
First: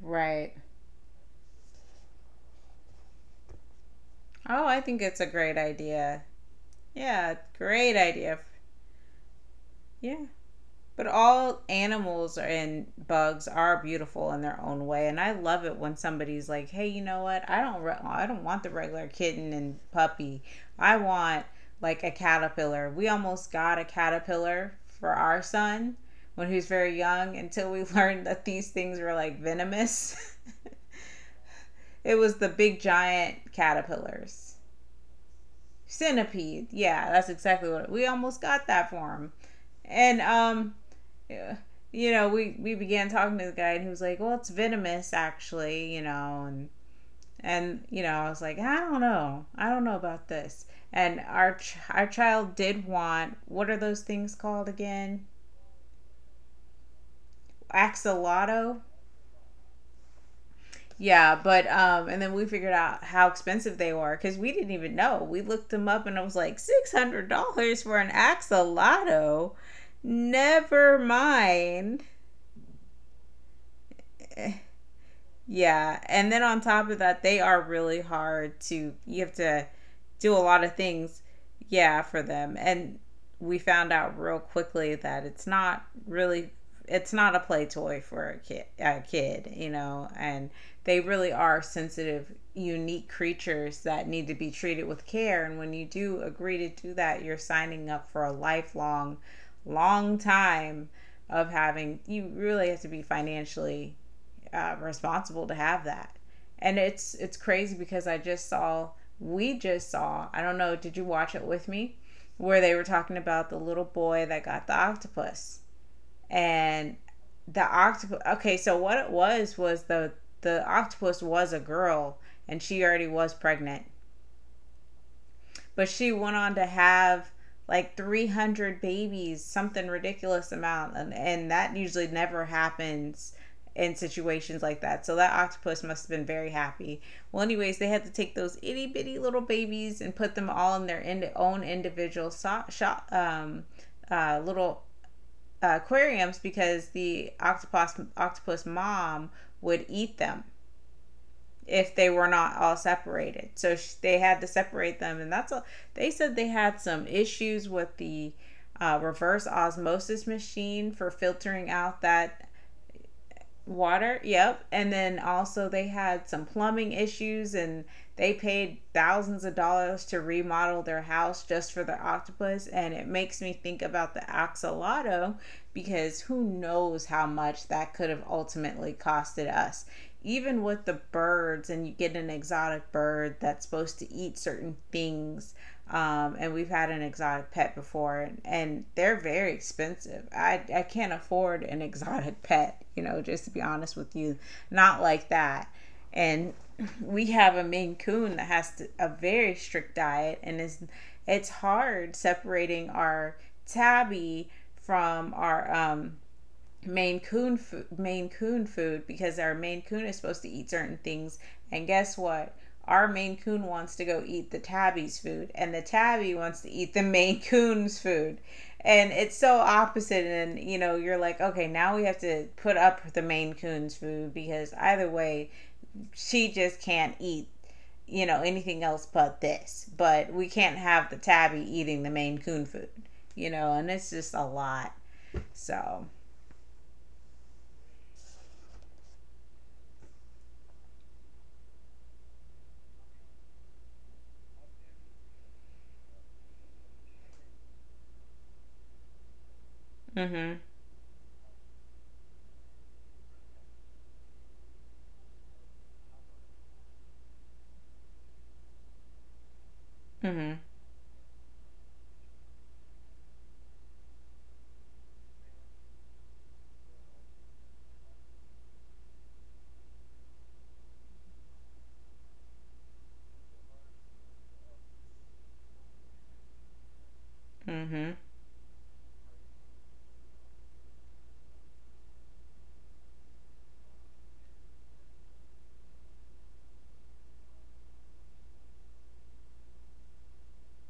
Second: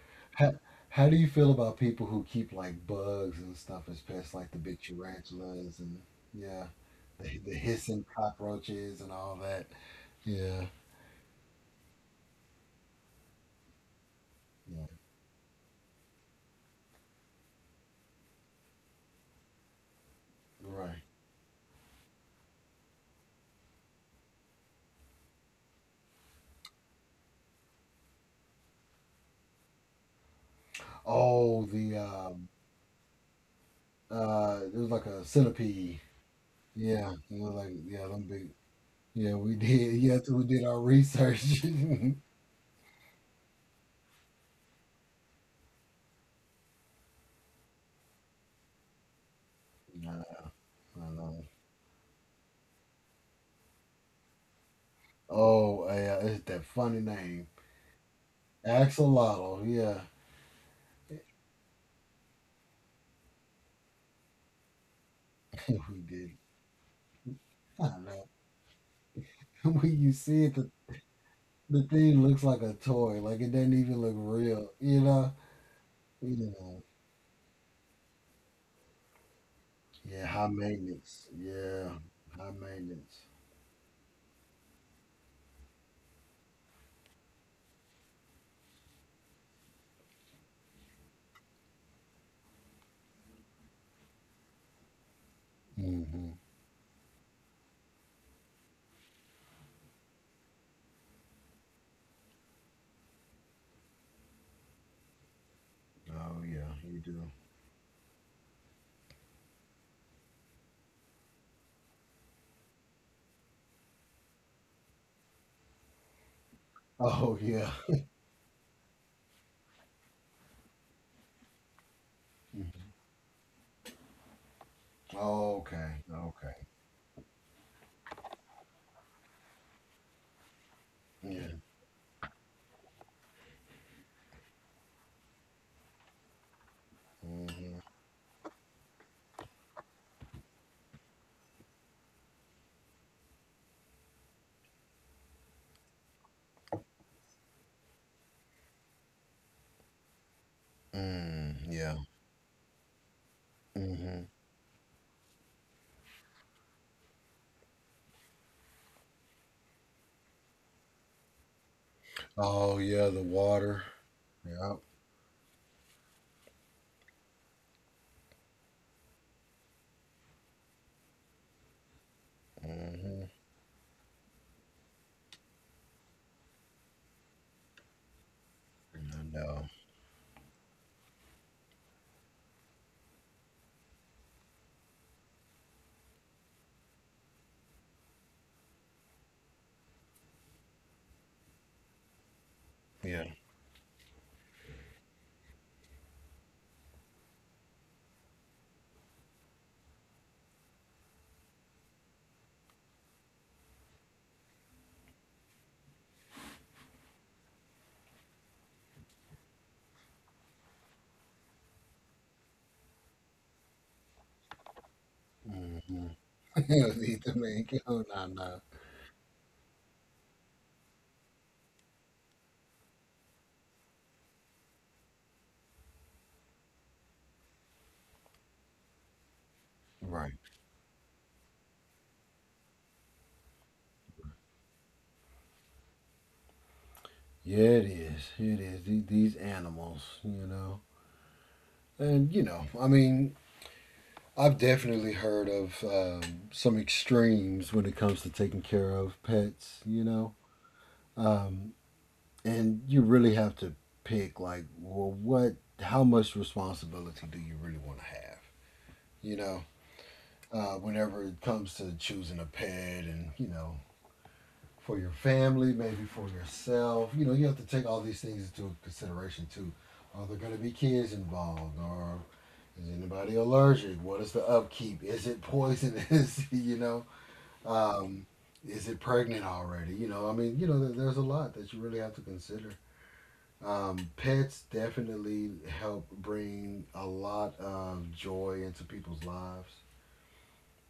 S2: Right.
S1: How, how do you feel about people who keep like bugs and stuff as pets, like the
S2: Oh,
S1: big
S2: I think it's a great
S1: tarantulas and
S2: idea.
S1: yeah,
S2: Yeah,
S1: the the
S2: great
S1: hissing
S2: idea.
S1: cockroaches and all that?
S2: Yeah.
S1: Yeah,
S2: But all animals and bugs are beautiful in their
S1: yeah,
S2: own way, and I love it when somebody's like, "Hey, you know what? I don't, re- I don't want the regular kitten and puppy. I
S1: right.
S2: want like a caterpillar. We almost got a caterpillar for our son when he was very young, until we learned that these things were like venomous.
S1: Oh, the
S2: It was
S1: um,
S2: the big giant caterpillars,
S1: uh, it was like a centipede.
S2: centipede. Yeah,
S1: Yeah,
S2: that's
S1: it was
S2: exactly
S1: like
S2: what it, we
S1: yeah, them
S2: almost
S1: big.
S2: got that for him.
S1: Yeah, we did.
S2: And
S1: Yes, we did
S2: um,
S1: our
S2: yeah.
S1: research.
S2: You know, we we began talking to the guy, and he was like, "Well, it's venomous, actually." You know, and and you know, I was like, "I don't know. I don't know
S1: Nah,
S2: about this."
S1: I
S2: And
S1: know.
S2: our ch- our child did want, what are those things called again?
S1: Oh, yeah, it's that funny name.
S2: Axolotl.
S1: Axolotl. Yeah,
S2: Yeah, but um, and then we figured out how expensive they were because we didn't even know. We looked them
S1: we
S2: up, and I was
S1: did.
S2: like, six hundred dollars
S1: I
S2: for an
S1: know.
S2: axolotl.
S1: When you see it, the,
S2: Never
S1: the
S2: mind.
S1: thing looks like a toy. Like it doesn't even look real, you know?
S2: Yeah, and
S1: You
S2: then on
S1: know.
S2: top of that, they are really hard to. You have to
S1: Yeah,
S2: do a
S1: high
S2: lot of things,
S1: maintenance. Yeah,
S2: yeah, for
S1: high
S2: them. And
S1: maintenance.
S2: we found out real quickly that it's not really, it's not a play toy for a kid, a kid, you know. And they really are sensitive, unique creatures that need to be treated with care. And when you do
S1: Hmm.
S2: agree to do that, you're signing up for a lifelong, long time of having. You really have to be financially uh, responsible to have that.
S1: Oh, yeah,
S2: And
S1: you
S2: it's
S1: do.
S2: it's crazy because I just saw we just saw, I don't know, did you watch it with me where they were talking about the little boy that got the octopus? And
S1: Oh,
S2: the
S1: yeah.
S2: octopus, okay, so what it was was the the octopus was a girl, and
S1: Mhm.
S2: she already was pregnant, but
S1: Okay,
S2: she went
S1: okay.
S2: on to have like three hundred babies, something ridiculous amount. And, and
S1: Yeah.
S2: that usually never happens in situations like that. So that octopus must have been very happy. Well, anyways,
S1: Hmm.
S2: they had to take those itty bitty little babies and put them all in their ind- own individual so- shop, um, uh, little, uh, aquariums, because the octopus octopus mom would eat them
S1: Mm,
S2: if
S1: yeah.
S2: they were not all separated. So sh- they
S1: Hmm.
S2: had to separate them, and that's all. They said they had some issues with the uh, reverse osmosis machine for filtering out that
S1: Oh yeah, the water.
S2: water, yep.
S1: Yep.
S2: And then also they had some plumbing issues, and they paid thousands of dollars to remodel their house just for their octopus, and it
S1: Hmm.
S2: makes me think about the axolotl because who knows how much that could have ultimately
S1: I
S2: costed
S1: know.
S2: us. Even with the birds, and you get an exotic bird that's supposed to eat certain things, um, and we've had an exotic pet before, and they're very expensive. I, I can't afford an exotic pet, you know,
S1: Yeah.
S2: just to be honest with you. Not like that. And we have a Maine Coon that has to, a very strict diet, and it's, it's hard separating our tabby from our um, Maine Coon fo- Maine Coon food because our Maine Coon is supposed to eat certain things, and guess what? Our Maine Coon wants to go eat the tabby's food, and the
S1: Hmm.
S2: tabby wants to eat the
S1: Eat the
S2: Maine
S1: main
S2: Coon's
S1: cow. Nah,
S2: food,
S1: nah.
S2: and it's so opposite. And you know, you're like, okay, now we have to put up the Maine Coon's food because either way, she just can't eat, you know, anything else but this. But
S1: Right.
S2: we can't have the tabby eating the Maine Coon food, you know, and it's just a lot. So,
S1: Yeah, it is. It is. The- These animals, you know. And, you know, I mean, I've definitely heard of um, some extremes when it comes to taking care of pets, you know.
S2: mm-hmm,
S1: Um, and you really have to pick, like, well, what, how much responsibility do you really want to have, you know?
S2: mm-hmm.
S1: Uh, whenever it comes to choosing a pet, and you know, for your family, maybe for yourself, you know, you have to take all these things into consideration too. Are there going to be kids involved, or is anybody allergic? What is the upkeep? Is it poisonous? You know,
S2: Mm-hmm.
S1: um, is it pregnant already? You know, I mean, you know, there- there's a lot that you really have to consider. Um, pets definitely help bring a lot of joy into people's lives.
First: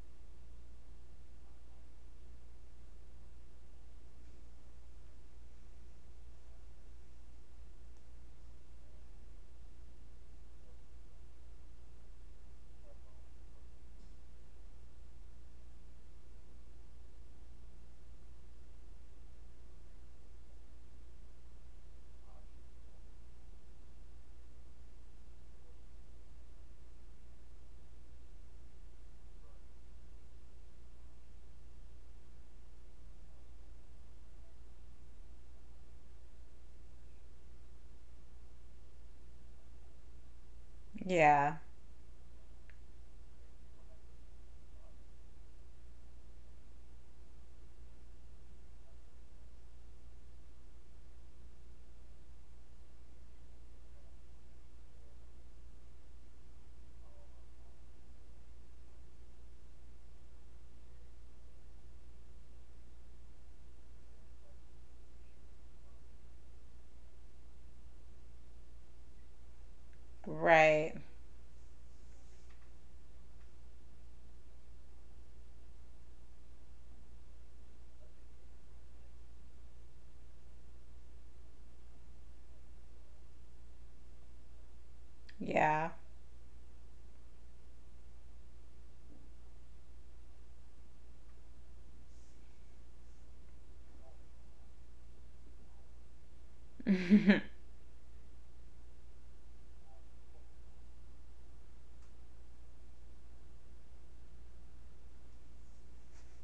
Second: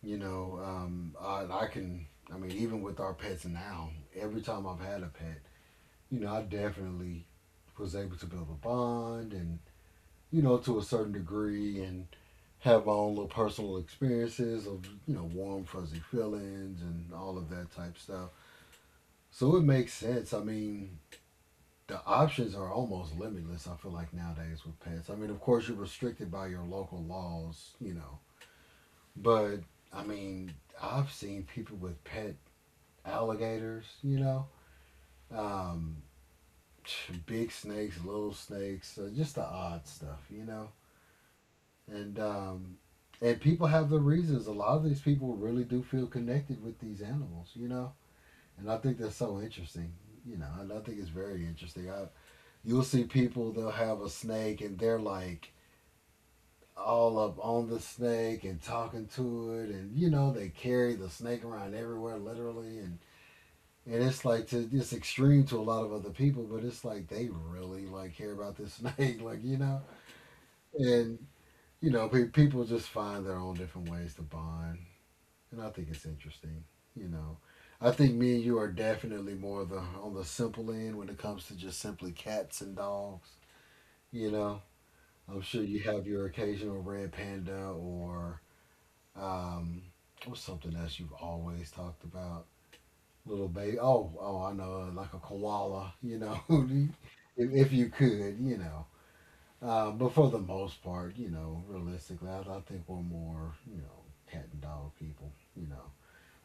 S1: You know, um, I, I can, I mean, even with our pets now, every time I've had a pet, you know, I definitely was able to build a bond, and you know, to a certain degree, and have my own little personal experiences of you know warm fuzzy feelings and all of that type stuff. So it makes sense. I mean, the options are almost limitless. I feel like nowadays with pets, I mean, of course you're restricted by your local laws, you know. But I mean, I've seen people with pet alligators, you know, um, big snakes, little snakes, uh, just the odd stuff, you know.
S2: Yeah.
S1: And um, and people have their reasons. A lot of these people really do feel connected with these animals, you know. And I think that's so interesting, you know. And I think it's very interesting. I, you'll see people they'll have a snake and they're like all up on the snake and talking to it, and you know they carry the snake around everywhere literally, and and it's like to it's extreme to a lot of other people, but it's like they really like care about this snake, like you know,
S2: Right.
S1: and you know pe- people just find their own different ways to bond, and I think it's interesting, you know. I think me and you are definitely more the on the simple end when it comes to just simply cats and dogs. You know, I'm sure you
S2: Yeah.
S1: have your occasional red panda or um, what's something else you've always talked about. Little baby. Oh, oh, I know, uh, like a koala, you know,
S2: I
S1: if, if you could, you know. Uh, but for the most part, you know, realistically, I, I think we're more, you know, cat and dog people, you know.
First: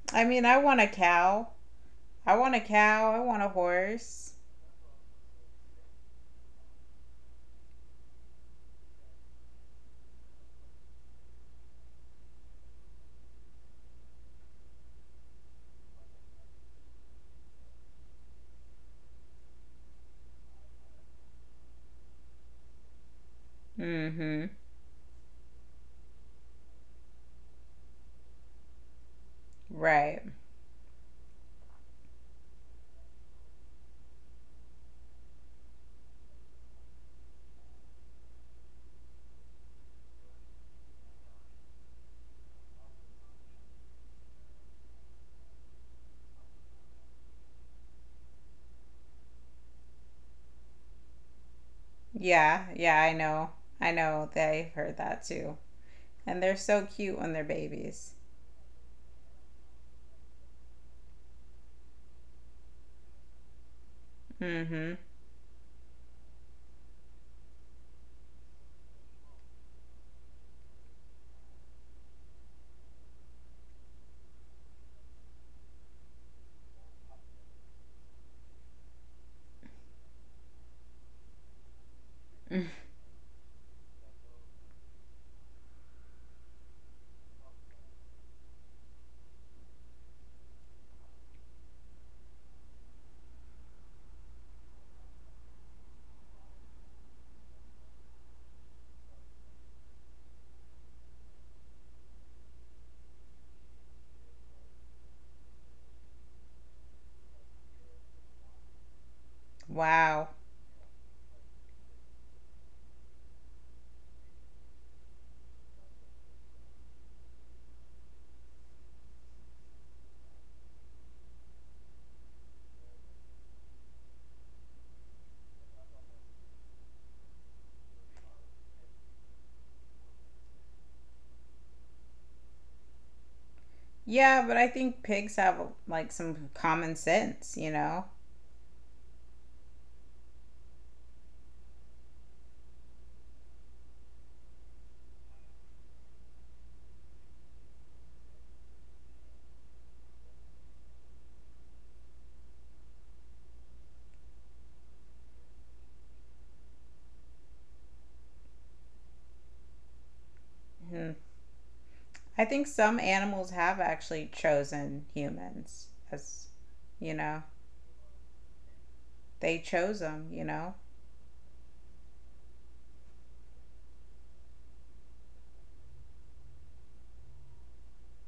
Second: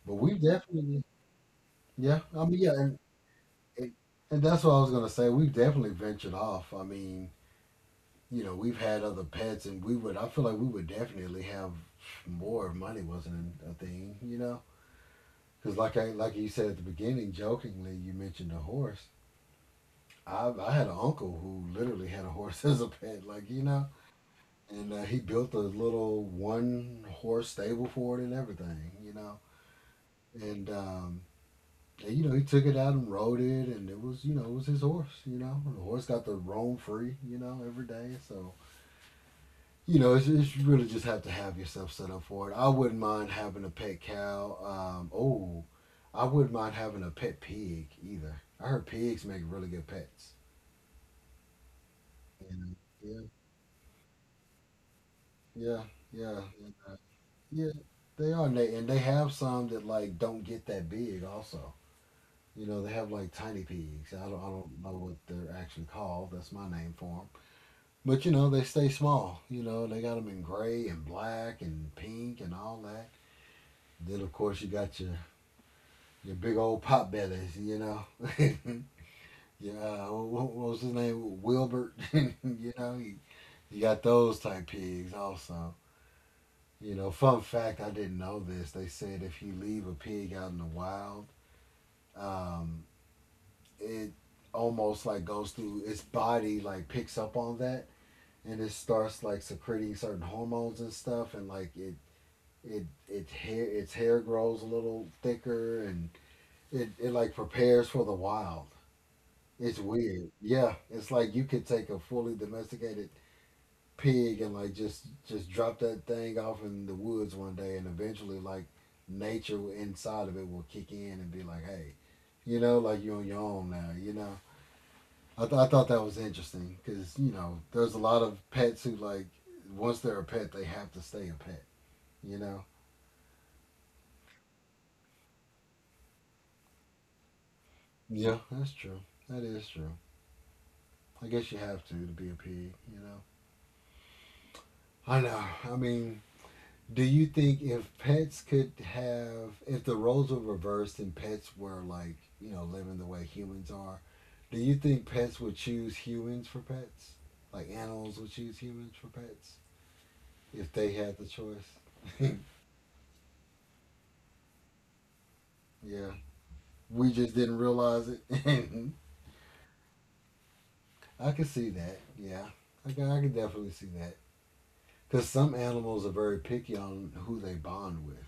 S1: But we
S2: mean, I want a
S1: definitely,
S2: cow.
S1: yeah,
S2: I
S1: I
S2: want
S1: mean,
S2: a
S1: yeah, and,
S2: cow. I want a
S1: and,
S2: horse.
S1: and that's what I was going to say. We've definitely ventured off. I mean, you know, we've had other pets, and we would, I feel like we would definitely have more if money wasn't a thing, you know. Because like I, like you said at the beginning, jokingly, you mentioned a horse. I, I had an uncle who literally had a horse as a pet, like you know,
S2: Mm-hmm.
S1: and uh, he built a little one horse stable for it and everything, you know,
S2: Right.
S1: and um, and you know he took it out and rode it, and it was you know it was his horse, you know, and the horse got to roam free, you know, every day. So you know it's, it's you really just have to have yourself set up for it. I wouldn't mind having a pet cow. Um, oh, I wouldn't mind having a pet pig either. I heard pigs make really good pets.
S2: Yeah. Yeah, I
S1: You know?
S2: know. I know. They've heard that too.
S1: Yeah,
S2: And
S1: yeah,
S2: they're
S1: and,
S2: so
S1: uh,
S2: cute when they're
S1: yeah.
S2: babies.
S1: They are, and they, and they have some that like don't get that big. Also, you know, they have like tiny pigs. I don't, I don't know
S2: Mm-hmm.
S1: what they're actually called. That's my name for them. But you know, they stay small. You know, they got them in gray and black and pink and all that. Then of course you got your your big old pot bellies. You know, yeah. What, what was his name? Wilbert. you know, you, you got those type pigs also. You know, fun fact, I didn't know this. They said if you leave a pig out in the wild, um, it almost like goes through its body, like picks up on that, and it starts like secreting certain hormones and stuff, and like it it it hair its hair grows a little thicker, and it it like prepares for the wild. It's weird.
S2: Wow.
S1: Yeah, it's like you could take a fully domesticated pig and like just just drop that thing off in the woods one day and eventually like nature inside of it will kick in and be like, hey, you know like you're on your own now you know i, th- I thought that was interesting, because you know there's a lot of pets who, like, once they're a pet, they have to stay a pet you know
S2: Yeah, but I think pigs have like some common sense, you know?
S1: Yeah. That's true. That is true. I guess you have to to be a pig you know I know, I mean. Do you think if pets could have, if the roles were reversed and pets were like, you know, living the way humans are, do you think pets would choose humans for pets? Like animals would choose humans for pets if they
S2: Hmm.
S1: had the choice?
S2: I think some animals have actually chosen humans
S1: Yeah.
S2: as,
S1: We
S2: you
S1: just
S2: know?
S1: didn't realize it.
S2: They chose him, you know?
S1: I can see that. Yeah. I can, I can definitely see that. Because some animals are very picky on who they bond with.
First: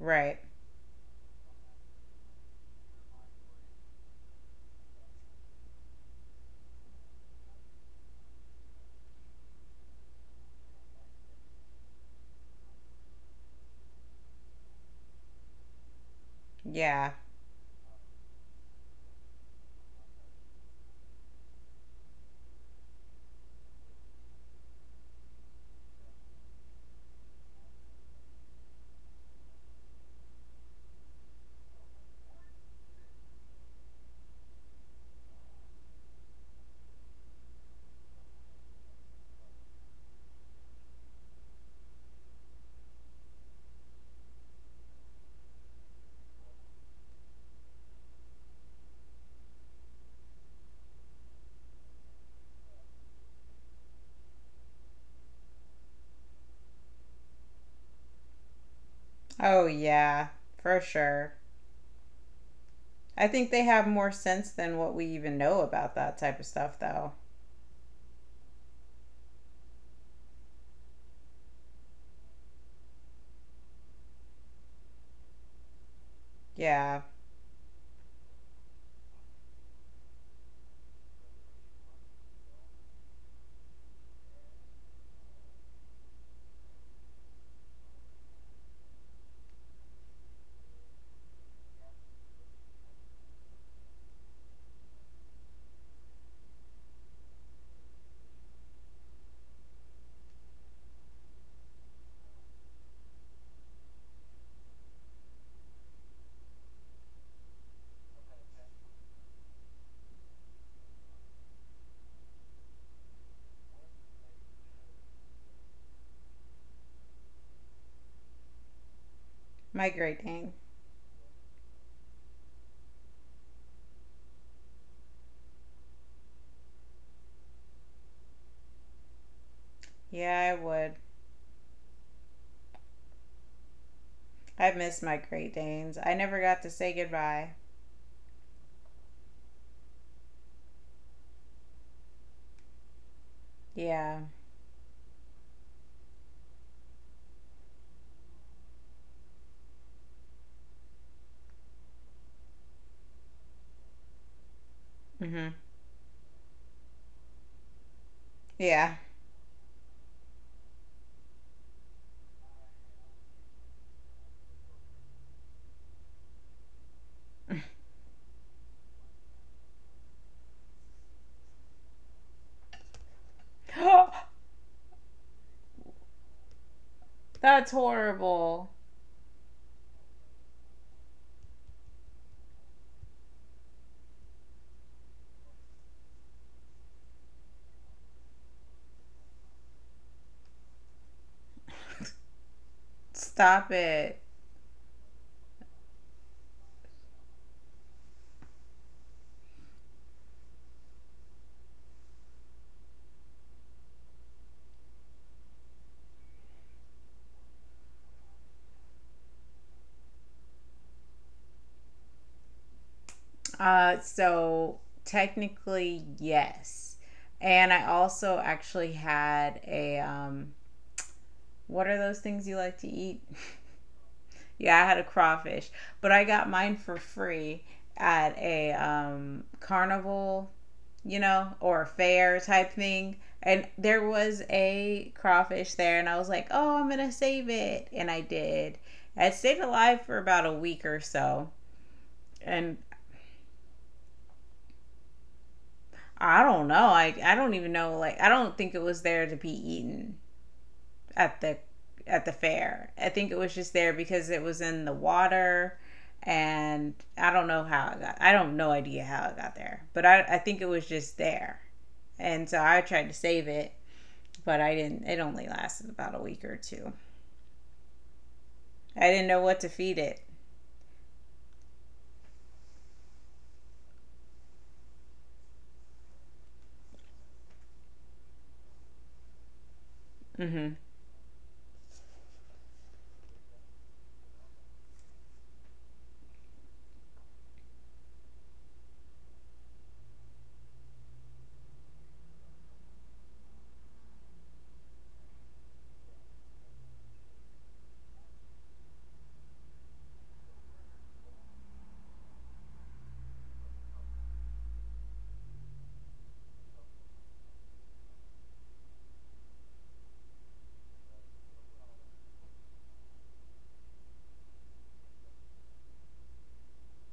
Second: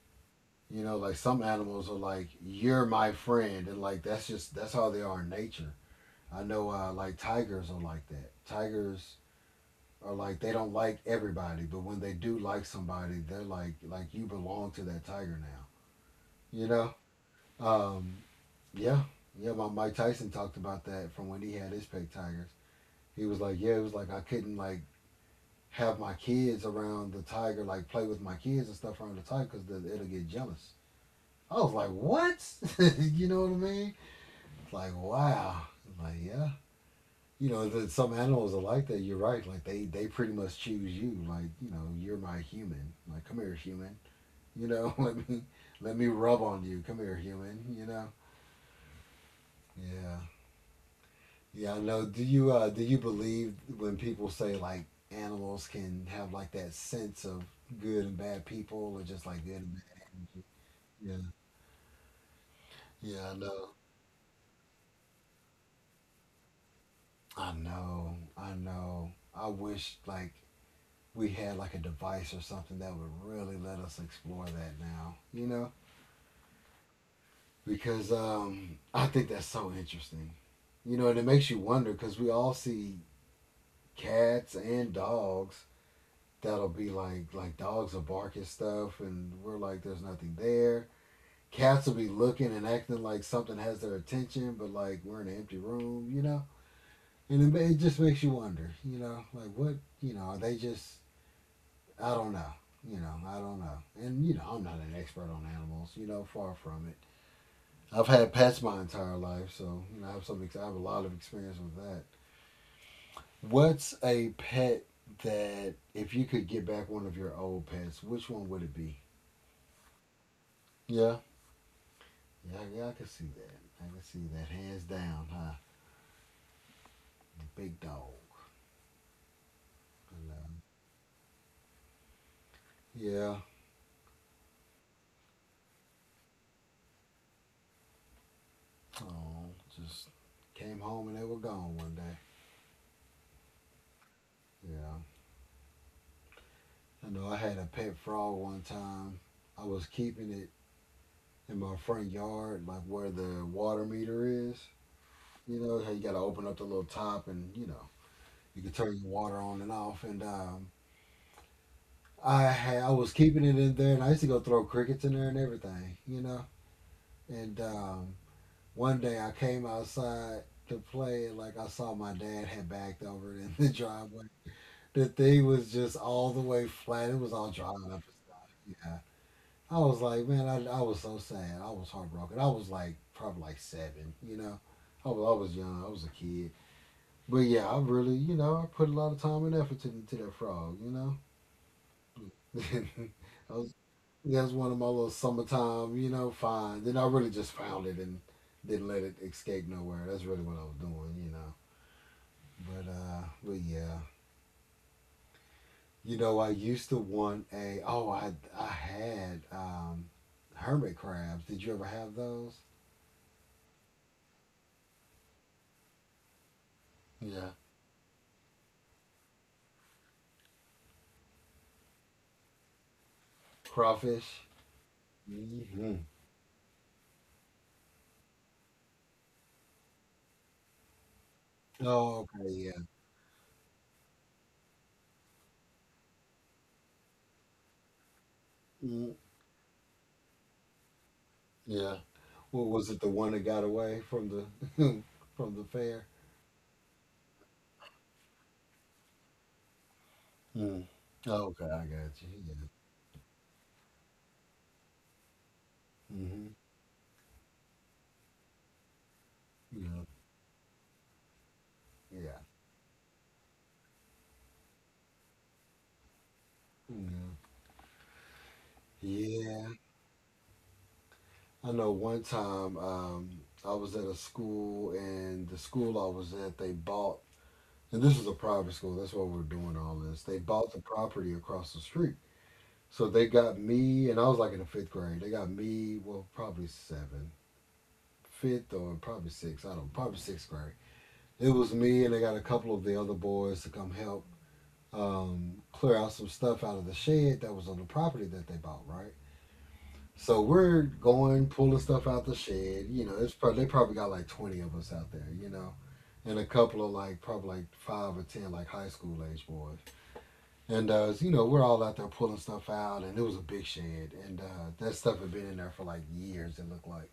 S2: Right.
S1: You know, like some animals are like, "You're my friend." And, like, that's just, that's how they are in nature. I know, uh, like, tigers are like that. Tigers are like, they don't like everybody, but when they do like somebody, they're like like, you belong to that tiger now. You know?
S2: Yeah.
S1: Um, yeah, yeah. My Mike Tyson talked about that from when he had his pet tigers. He was like, yeah, it was like I couldn't, like, have my kids around the tiger, like play with my kids and stuff around the tiger, because it'll get jealous. I was like, "What?" You know what I mean? It's like, wow. I'm like, yeah, you know that some animals are like that, you're right, like they they pretty much choose you, like, you know you're my human, like, come here, human. you know let me let me rub on you, come here, human you know Yeah, yeah. I know. Do you uh do you believe when people say like animals can have like that sense of good and bad people, or just like good
S2: Oh,
S1: and bad
S2: yeah.
S1: energy?
S2: For
S1: Yeah,
S2: sure. I
S1: yeah. I
S2: think they
S1: know,
S2: have more sense than what we even know about that type of stuff, though.
S1: I know, I know. I wish, like, we had like a device or something that would really let us explore that now, you know?
S2: Yeah.
S1: Because um, I think that's so interesting. You know, and it makes you wonder, because we all see cats and dogs that'll be like, like, dogs will bark at stuff and we're like, there's nothing there. Cats will be looking and acting like something has their attention, but like we're in an empty room, you know? And it, it just makes you wonder, you know, like, what, you know, are they just, I don't know. You know, I don't know. And, you know, I'm not an expert on animals, you know, far from it. I've had pets my entire life, so, you know, I have some, ex- I have a lot of experience with that. What's a pet that, if you could get back one of your old pets, which one would it be?
S2: My Great Dane.
S1: Yeah. Yeah, I- yeah, I can see that. I can see that. Hands down, huh? The big dog. And, uh,
S2: Yeah, I would.
S1: yeah.
S2: I miss my Great Danes. I never got to say goodbye.
S1: Oh, just came home and they were gone one day.
S2: Yeah.
S1: Yeah. I know I had a pet frog one time. I was keeping it in my front yard, like where the water meter is.
S2: Hmm.
S1: You know how you got to open up the little top, and you know you can
S2: Yeah.
S1: turn your water on and off. And um, I had I was keeping it in there, and I used to go throw crickets in there and everything. You know, and um, one day I came outside to play, and like I saw my dad had backed over it in the driveway. The thing was just all the way flat. It was all dried
S2: That's
S1: up and stuff.
S2: horrible.
S1: Yeah. I was like, man, I, I was so sad. I was heartbroken. I was like probably like seven, you know. I was, I was young. I was a kid. But yeah, I really, you know, I put a lot of time and effort into to that frog, you know. I
S2: Stop
S1: was,
S2: it.
S1: that's one of my little summertime, you know, finds. Then I really just found it and didn't let it escape nowhere. That's really what I was doing, you know. But uh, but yeah, you know, I used to want a. Oh, I I had um, hermit crabs. Did you ever have those?
S2: Uh, so technically, yes.
S1: Yeah.
S2: And I also actually had a, um, What are those things you like to eat?
S1: Crawfish.
S2: Yeah, I had a crawfish,
S1: Hmm.
S2: but I got mine for free at a, um, carnival, you know, or a
S1: Oh,
S2: fair
S1: okay,
S2: type
S1: yeah,
S2: thing. And there was a crawfish there, and I was like, oh, I'm going to save it. And I did.
S1: mm,
S2: It stayed alive for about a week or so.
S1: yeah. What
S2: And
S1: was it? The one that got away from the from the fair.
S2: I don't know. I, I don't even know. Like, I don't think it was there to be eaten.
S1: Mm.
S2: At
S1: Oh,
S2: the,
S1: okay, I got
S2: at
S1: you.
S2: the
S1: Yeah.
S2: fair. I think it was just there because it was in the water,
S1: Hmm.
S2: and I don't know how it got, I don't no idea how it got there.
S1: Yeah.
S2: But I, I think it was just there.
S1: Yeah.
S2: And so I tried to save it, but I didn't, it only lasted about a week or two. I didn't
S1: Yeah.
S2: know what
S1: Yeah.
S2: to feed it.
S1: I know, one time, um, I was at a school, and the school I was at, they bought, and this was a private school. That's why we're doing all this. They
S2: Mm-hmm.
S1: bought the property across the street. So they got me, and I was like in the fifth grade. They got me, well, probably seven, fifth or probably sixth. I don't know, probably sixth grade. It was me, and they got a couple of the other boys to come help um, clear out some stuff out of the shed that was on the property that they bought, right? So we're going pulling stuff out the shed. You know, it's probably they probably got like twenty of us out there. You know, and a couple of, like, probably like five or ten, like, high school age boys. And uh, you know, we're all out there pulling stuff out, and it was a big shed, and uh, that stuff had been in there for like years. It looked like,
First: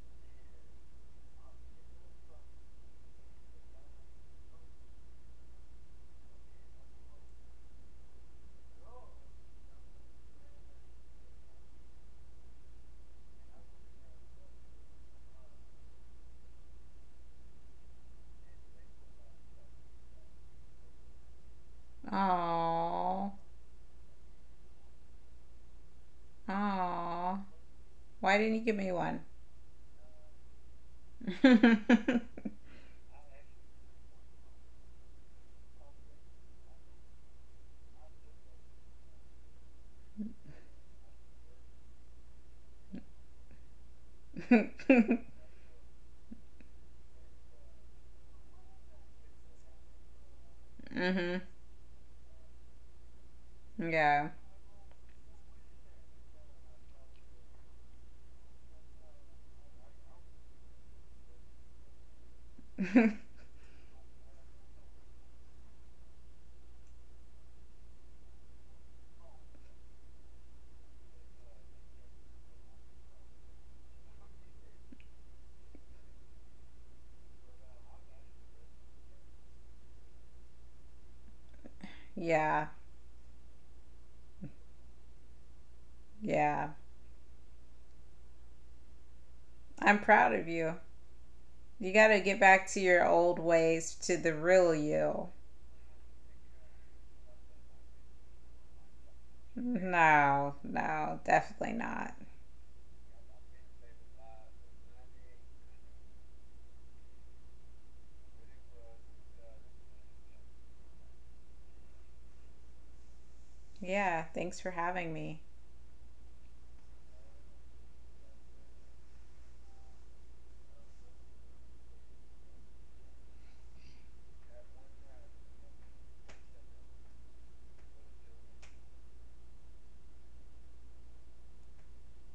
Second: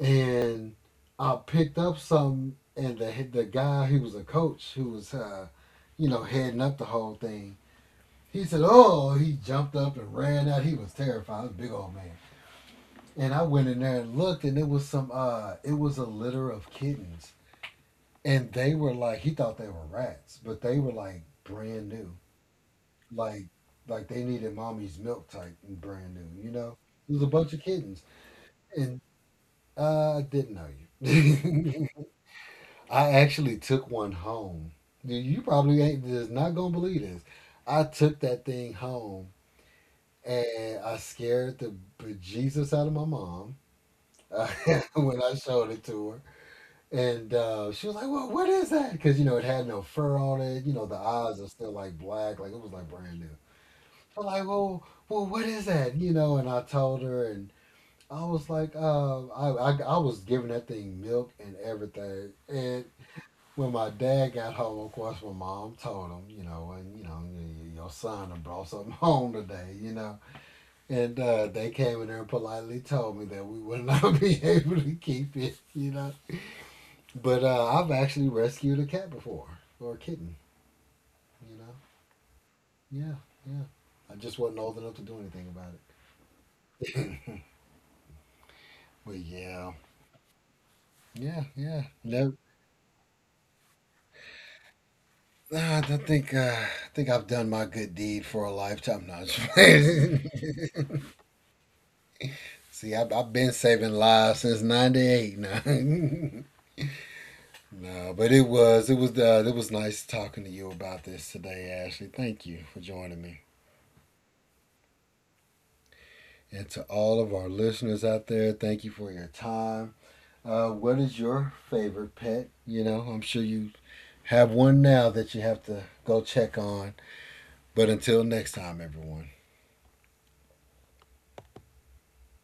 S1: and I picked up some, and the the guy who was a coach, who was, uh, you know, heading up the whole thing. He said, "Oh!" He jumped up and ran out. He was terrified. He was a big old man. And I went in there and looked, and it was some. Uh, it was a litter of kittens, and they were like, he thought they were rats, but they were like brand new,
S2: Aww.
S1: like like they needed mommy's milk type and brand new. You know, it was a
S2: Aww.
S1: bunch of kittens,
S2: Why didn't you give me
S1: and
S2: one?
S1: uh, I didn't know you. I actually took one home. You- You probably ain't just not gonna believe this. I took that thing home and I scared the bejesus out of my mom, uh, when I showed it to her. And uh, she was like, "Well, what is that?" Because you know it had no fur on it. You know the eyes
S2: Mm-hmm.
S1: are still like black, like it was like brand new. I'm
S2: Yeah.
S1: like, "Well, well, what is that?" You know, and I told her, and I was like, uh, I, I I was giving that thing milk and everything, and when my dad got home, of course, my mom told him, you know, and you know, your son had brought something home today, you know, and uh, they came in there and politely told me that we would not be able to keep it, you know. But uh, I've actually rescued a cat before, or a kitten, you know.
S2: Yeah.
S1: Yeah, yeah. I just wasn't old enough to do anything about
S2: Yeah.
S1: it. But yeah,
S2: I'm proud of you.
S1: yeah, yeah.
S2: You gotta
S1: No,
S2: get back to your old ways, to the real you.
S1: nah, I don't think, uh, I think I've done my good deed for a lifetime. No, I'm just
S2: No, no, definitely not.
S1: See, I, I've been saving lives since 'ninety-eight now. No, but it was it was uh, it was nice talking to you about this today, Ashley. Thank you for joining me,
S2: Yeah, thanks for having me.
S1: and to all of our listeners out there, thank you for your time. Uh, what is your favorite pet? You know, I'm sure you have one now that you have to go check on. But until next time, everyone.